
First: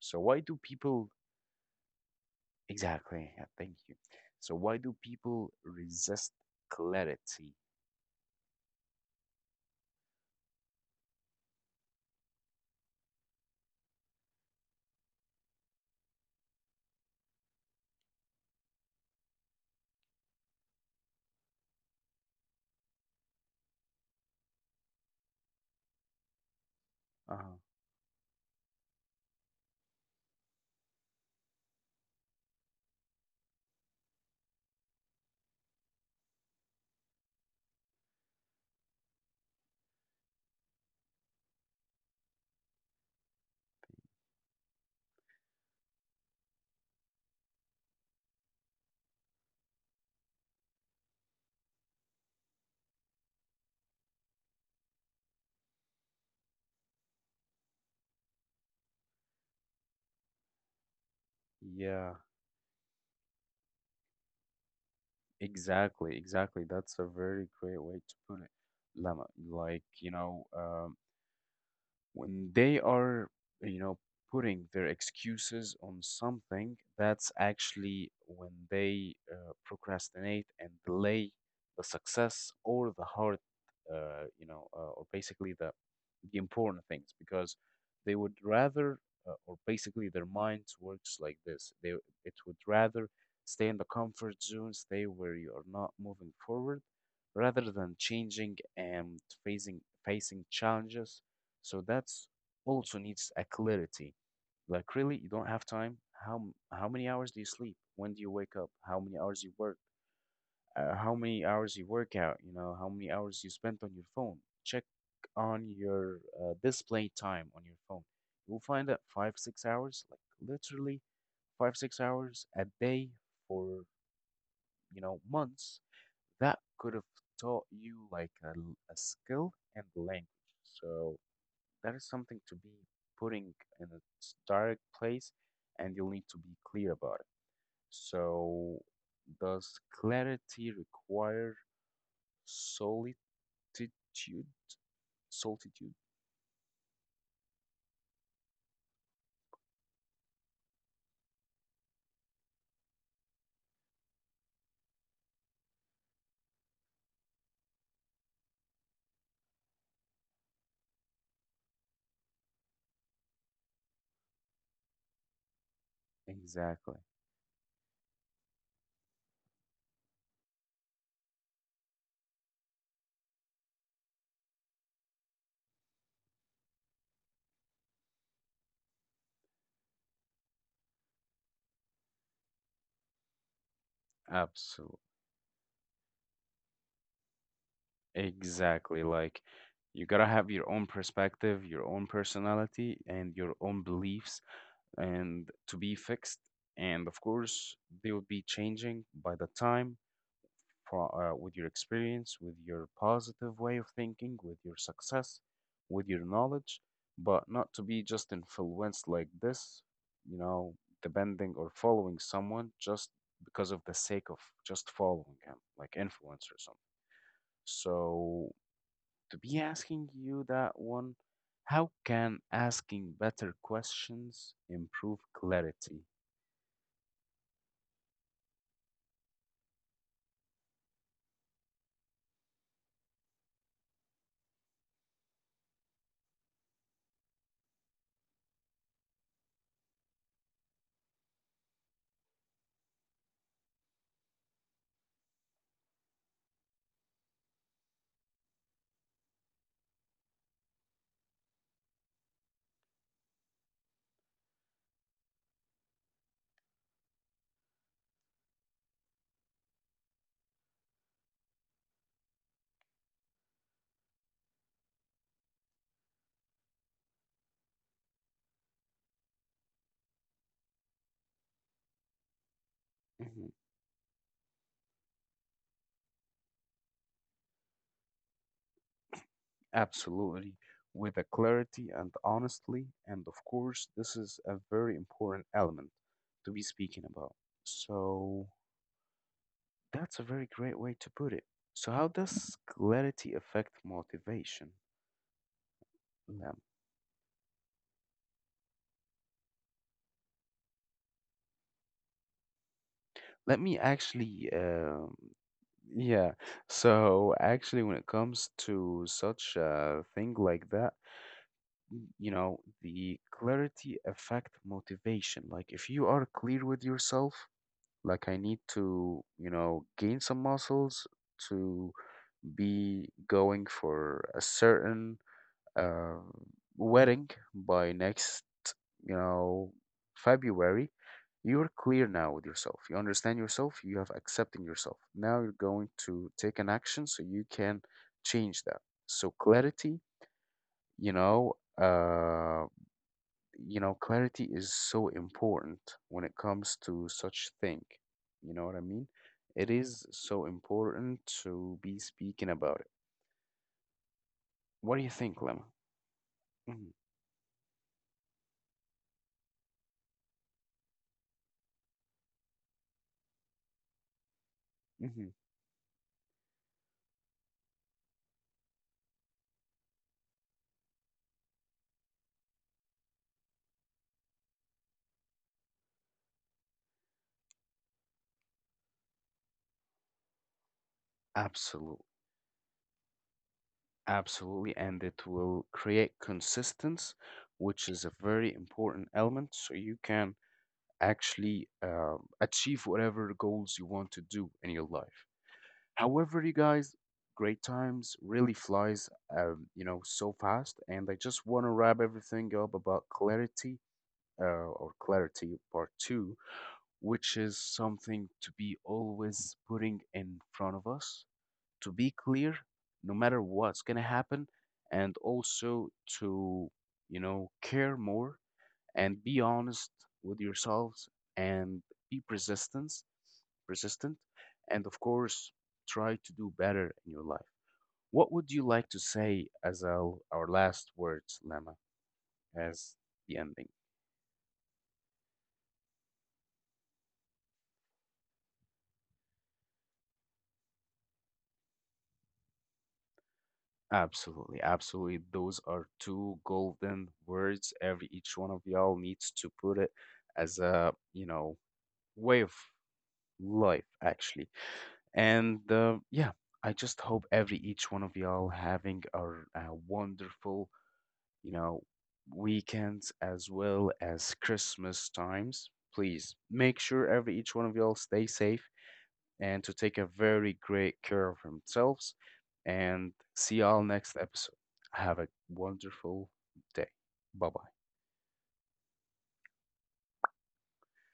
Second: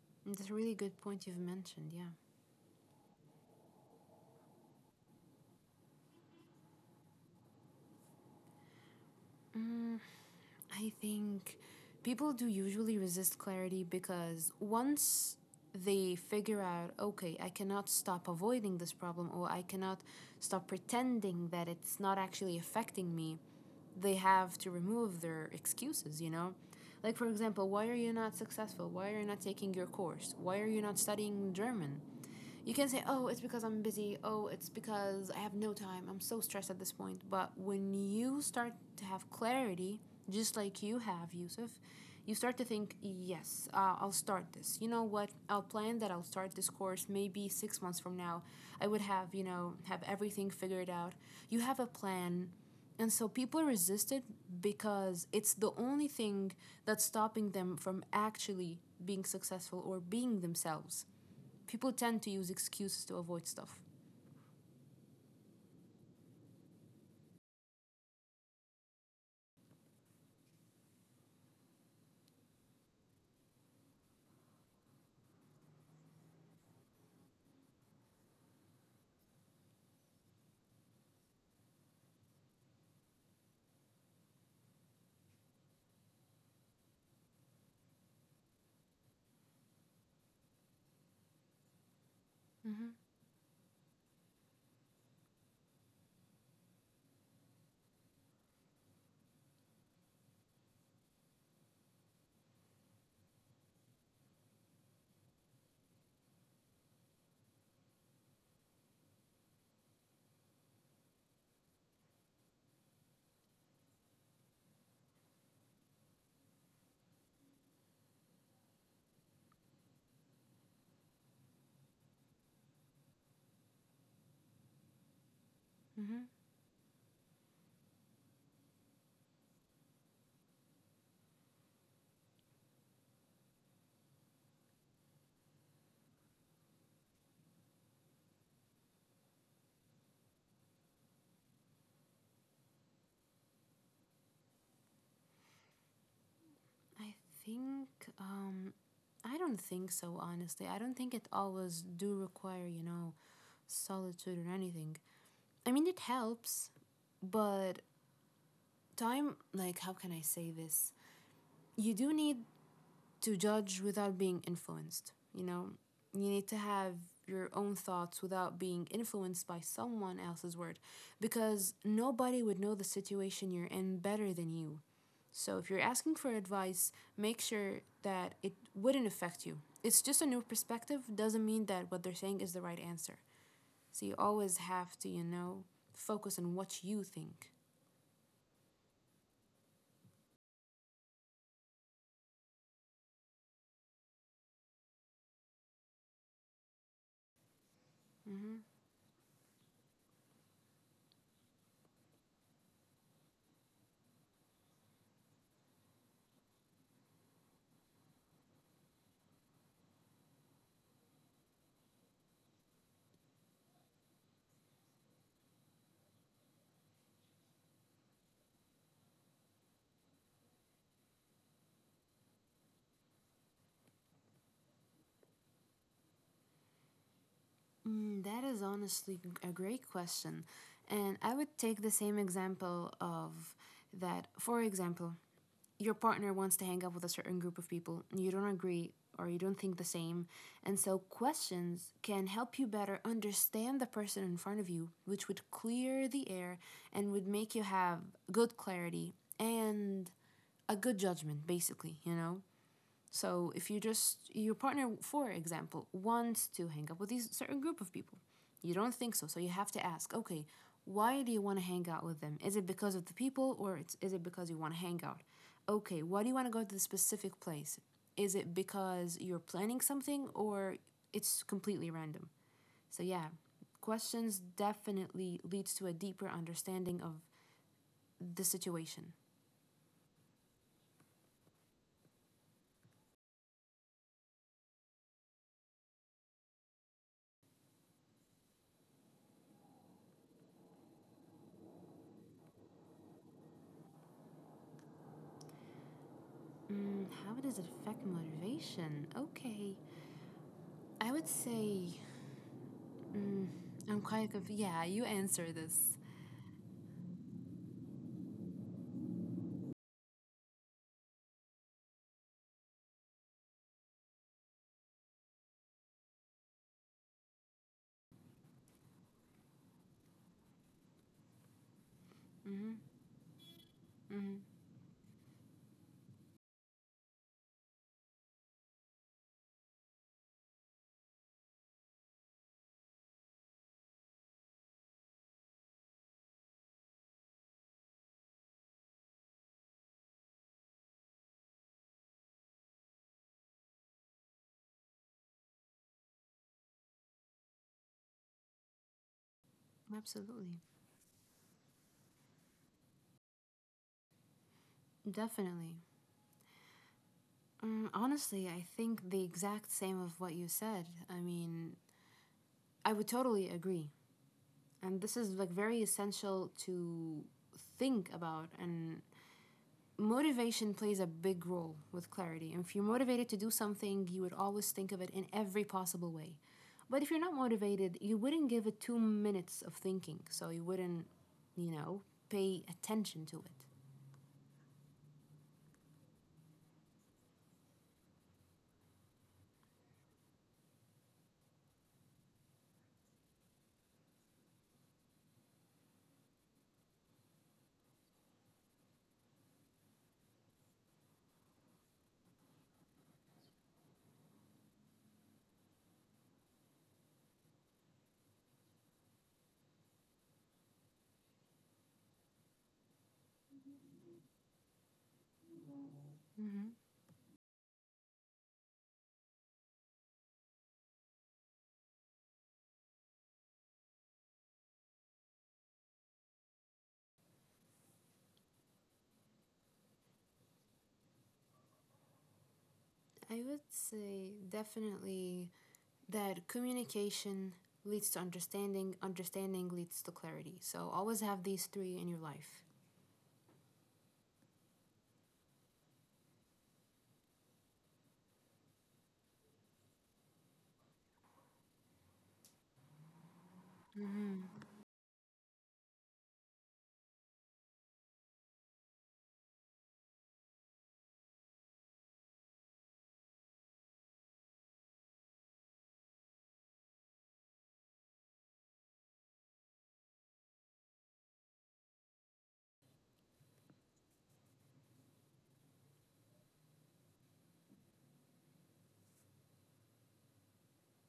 [SPEAKER 1] So why
[SPEAKER 2] That's a
[SPEAKER 1] do
[SPEAKER 2] really good
[SPEAKER 1] people
[SPEAKER 2] point you've mentioned, yeah.
[SPEAKER 1] exactly? Yeah, thank you. So why do people resist clarity?
[SPEAKER 2] Mm. I think people do usually resist clarity because once they figure out, okay, I cannot stop avoiding this problem or I cannot stop pretending that it's not actually affecting me, they have to remove their excuses, you know? Like, for
[SPEAKER 1] Uh-huh.
[SPEAKER 2] example, why are you not successful? Why are you not taking your course? Why are you not studying German? You can say, oh, it's because I'm busy. Oh, it's because I have no time. I'm so stressed at this point. But when you start to have clarity, just like you have, Yusuf, you start to think, yes, I'll start this. You know what? I'll plan that I'll start this course maybe 6 months from now. I would have, you know, have everything figured out. You have a plan. And so people resist it because it's the only thing that's stopping them from actually being successful or being themselves people
[SPEAKER 1] Yeah,
[SPEAKER 2] tend to use excuses to avoid stuff.
[SPEAKER 1] exactly, exactly. That's a very great way to put it. Lama, like, when they are, you know, putting their excuses on something, that's actually when they procrastinate and delay the success or the hard, or basically the important things because they would rather or basically their minds works like this, they it would
[SPEAKER 2] Mm-hmm.
[SPEAKER 1] rather stay in the comfort zone, stay where you are not moving forward rather than changing and facing challenges. So that's also needs a clarity. Like, really, you don't have time. How many hours do you sleep? When do you wake up? How many hours you work? How many hours you work out, how many hours you spent on your phone. Check on your display time on your phone. You'll find that 5, 6 hours, like literally 5, 6 hours a day for, months,
[SPEAKER 2] Mm-hmm.
[SPEAKER 1] that could have taught you like a skill and language. So that is something to be putting in its direct place, and you'll need to be clear about it. So does clarity require solely altitude, solitude.
[SPEAKER 2] I think um, I don't think so. Honestly, I don't think it always do require you know solitude or anything. I mean, it helps, but time like how can I say this? You do need to judge without being influenced. You know, you need to have
[SPEAKER 1] Exactly.
[SPEAKER 2] your own thoughts without being influenced by someone else's word because nobody would know the situation you're in better than you. So if you're asking for advice, make sure that it wouldn't affect you. It's just a new perspective, doesn't mean that what they're saying is the right answer. So you always have
[SPEAKER 1] Absolutely.
[SPEAKER 2] to, you know, focus on what you think.
[SPEAKER 1] Exactly. Like, you gotta have your own perspective, your own personality, and your own beliefs, and to be fixed. And of course, they will be
[SPEAKER 2] Mm-hmm.
[SPEAKER 1] changing by the time with your experience, with your positive way of thinking, with your success, with your knowledge, but not to be just influenced like this, you know, depending or following someone just because of the sake of just following him, like influence or something. So, to be asking you that one, how can asking better questions improve clarity?
[SPEAKER 2] Mm, that is honestly a great question. And I would take the same example of that. For example, your partner wants to hang out with a certain group of people and you don't agree or you don't think the same. And so questions can help you better understand the person in front of you, which would clear the air and would make you have good clarity and a good judgment, basically, you know? So if you just your partner, for example, wants to hang out with these certain group of people, you don't think so. So you have to ask, okay, why do you want to hang out with them? Is it because of the people, is it because you want to hang out? Okay, why do you want to go to this specific place? Is it because you're planning something, or it's completely random? So yeah, questions definitely leads to a deeper understanding of the situation.
[SPEAKER 1] Absolutely. With a clarity and honestly, and of course, this is a very important element to be speaking about. So that's a very great way to put it. So how does clarity affect motivation? Um,
[SPEAKER 2] Mm, how does it affect motivation? Okay. I would say, mm,
[SPEAKER 1] Let me
[SPEAKER 2] I'm quite
[SPEAKER 1] actually,
[SPEAKER 2] confused. Yeah, you answer this.
[SPEAKER 1] yeah. So actually, when it comes to such a thing like that, the clarity affect motivation. Like, if you are clear with yourself. Like, I need to, gain some muscles to
[SPEAKER 2] Hmm.
[SPEAKER 1] be going for a
[SPEAKER 2] Hmm.
[SPEAKER 1] certain uh, wedding by next, you know, February. You're clear now with yourself. You understand yourself. You have accepting yourself. Now you're going to take an action so you can change that. So clarity, you know, uh, you know, clarity is so important when it comes to such thing. You know what I mean? It is so
[SPEAKER 2] Absolutely.
[SPEAKER 1] important to be speaking about it. What do you think, Lemma?
[SPEAKER 2] Definitely.
[SPEAKER 1] Hmm.
[SPEAKER 2] Mm, honestly, I think the exact same of what you said. I mean, I would totally agree. And this
[SPEAKER 1] Hmm.
[SPEAKER 2] is like very essential to think about and motivation plays a big role with clarity. And if you're motivated to do something, you would always think of it in every possible way. But if you're not motivated, you wouldn't give it 2 minutes of thinking. So you wouldn't, you
[SPEAKER 1] Absolutely,
[SPEAKER 2] know, pay attention to it.
[SPEAKER 1] absolutely, and it will create consistency, which is a very important element, so you can actually achieve whatever goals you want to do in your life. However, you guys, great times really flies, so fast. And I just want to wrap everything up about clarity, or clarity part two, which is something to be always putting in front of us, to be clear, no matter what's gonna happen, and also to,
[SPEAKER 2] Mm-hmm.
[SPEAKER 1] care more and be honest with yourselves and be persistent, persistent, and of course try to do better in your life. What would you like to say as our last words, Lama, as the
[SPEAKER 2] I
[SPEAKER 1] ending?
[SPEAKER 2] would say definitely that communication leads to understanding, understanding leads to clarity. So always have these three in your life.
[SPEAKER 1] Absolutely, absolutely, those are two golden words every each one of y'all needs to put it as a way of life,
[SPEAKER 2] Mm-hmm.
[SPEAKER 1] actually. And yeah, I just hope every each one of y'all having a, wonderful, you know, weekends as well as Christmas times. Please make sure every each one of y'all stay safe and to take a very great care of themselves. And see y'all next episode. Have a wonderful day. Bye bye.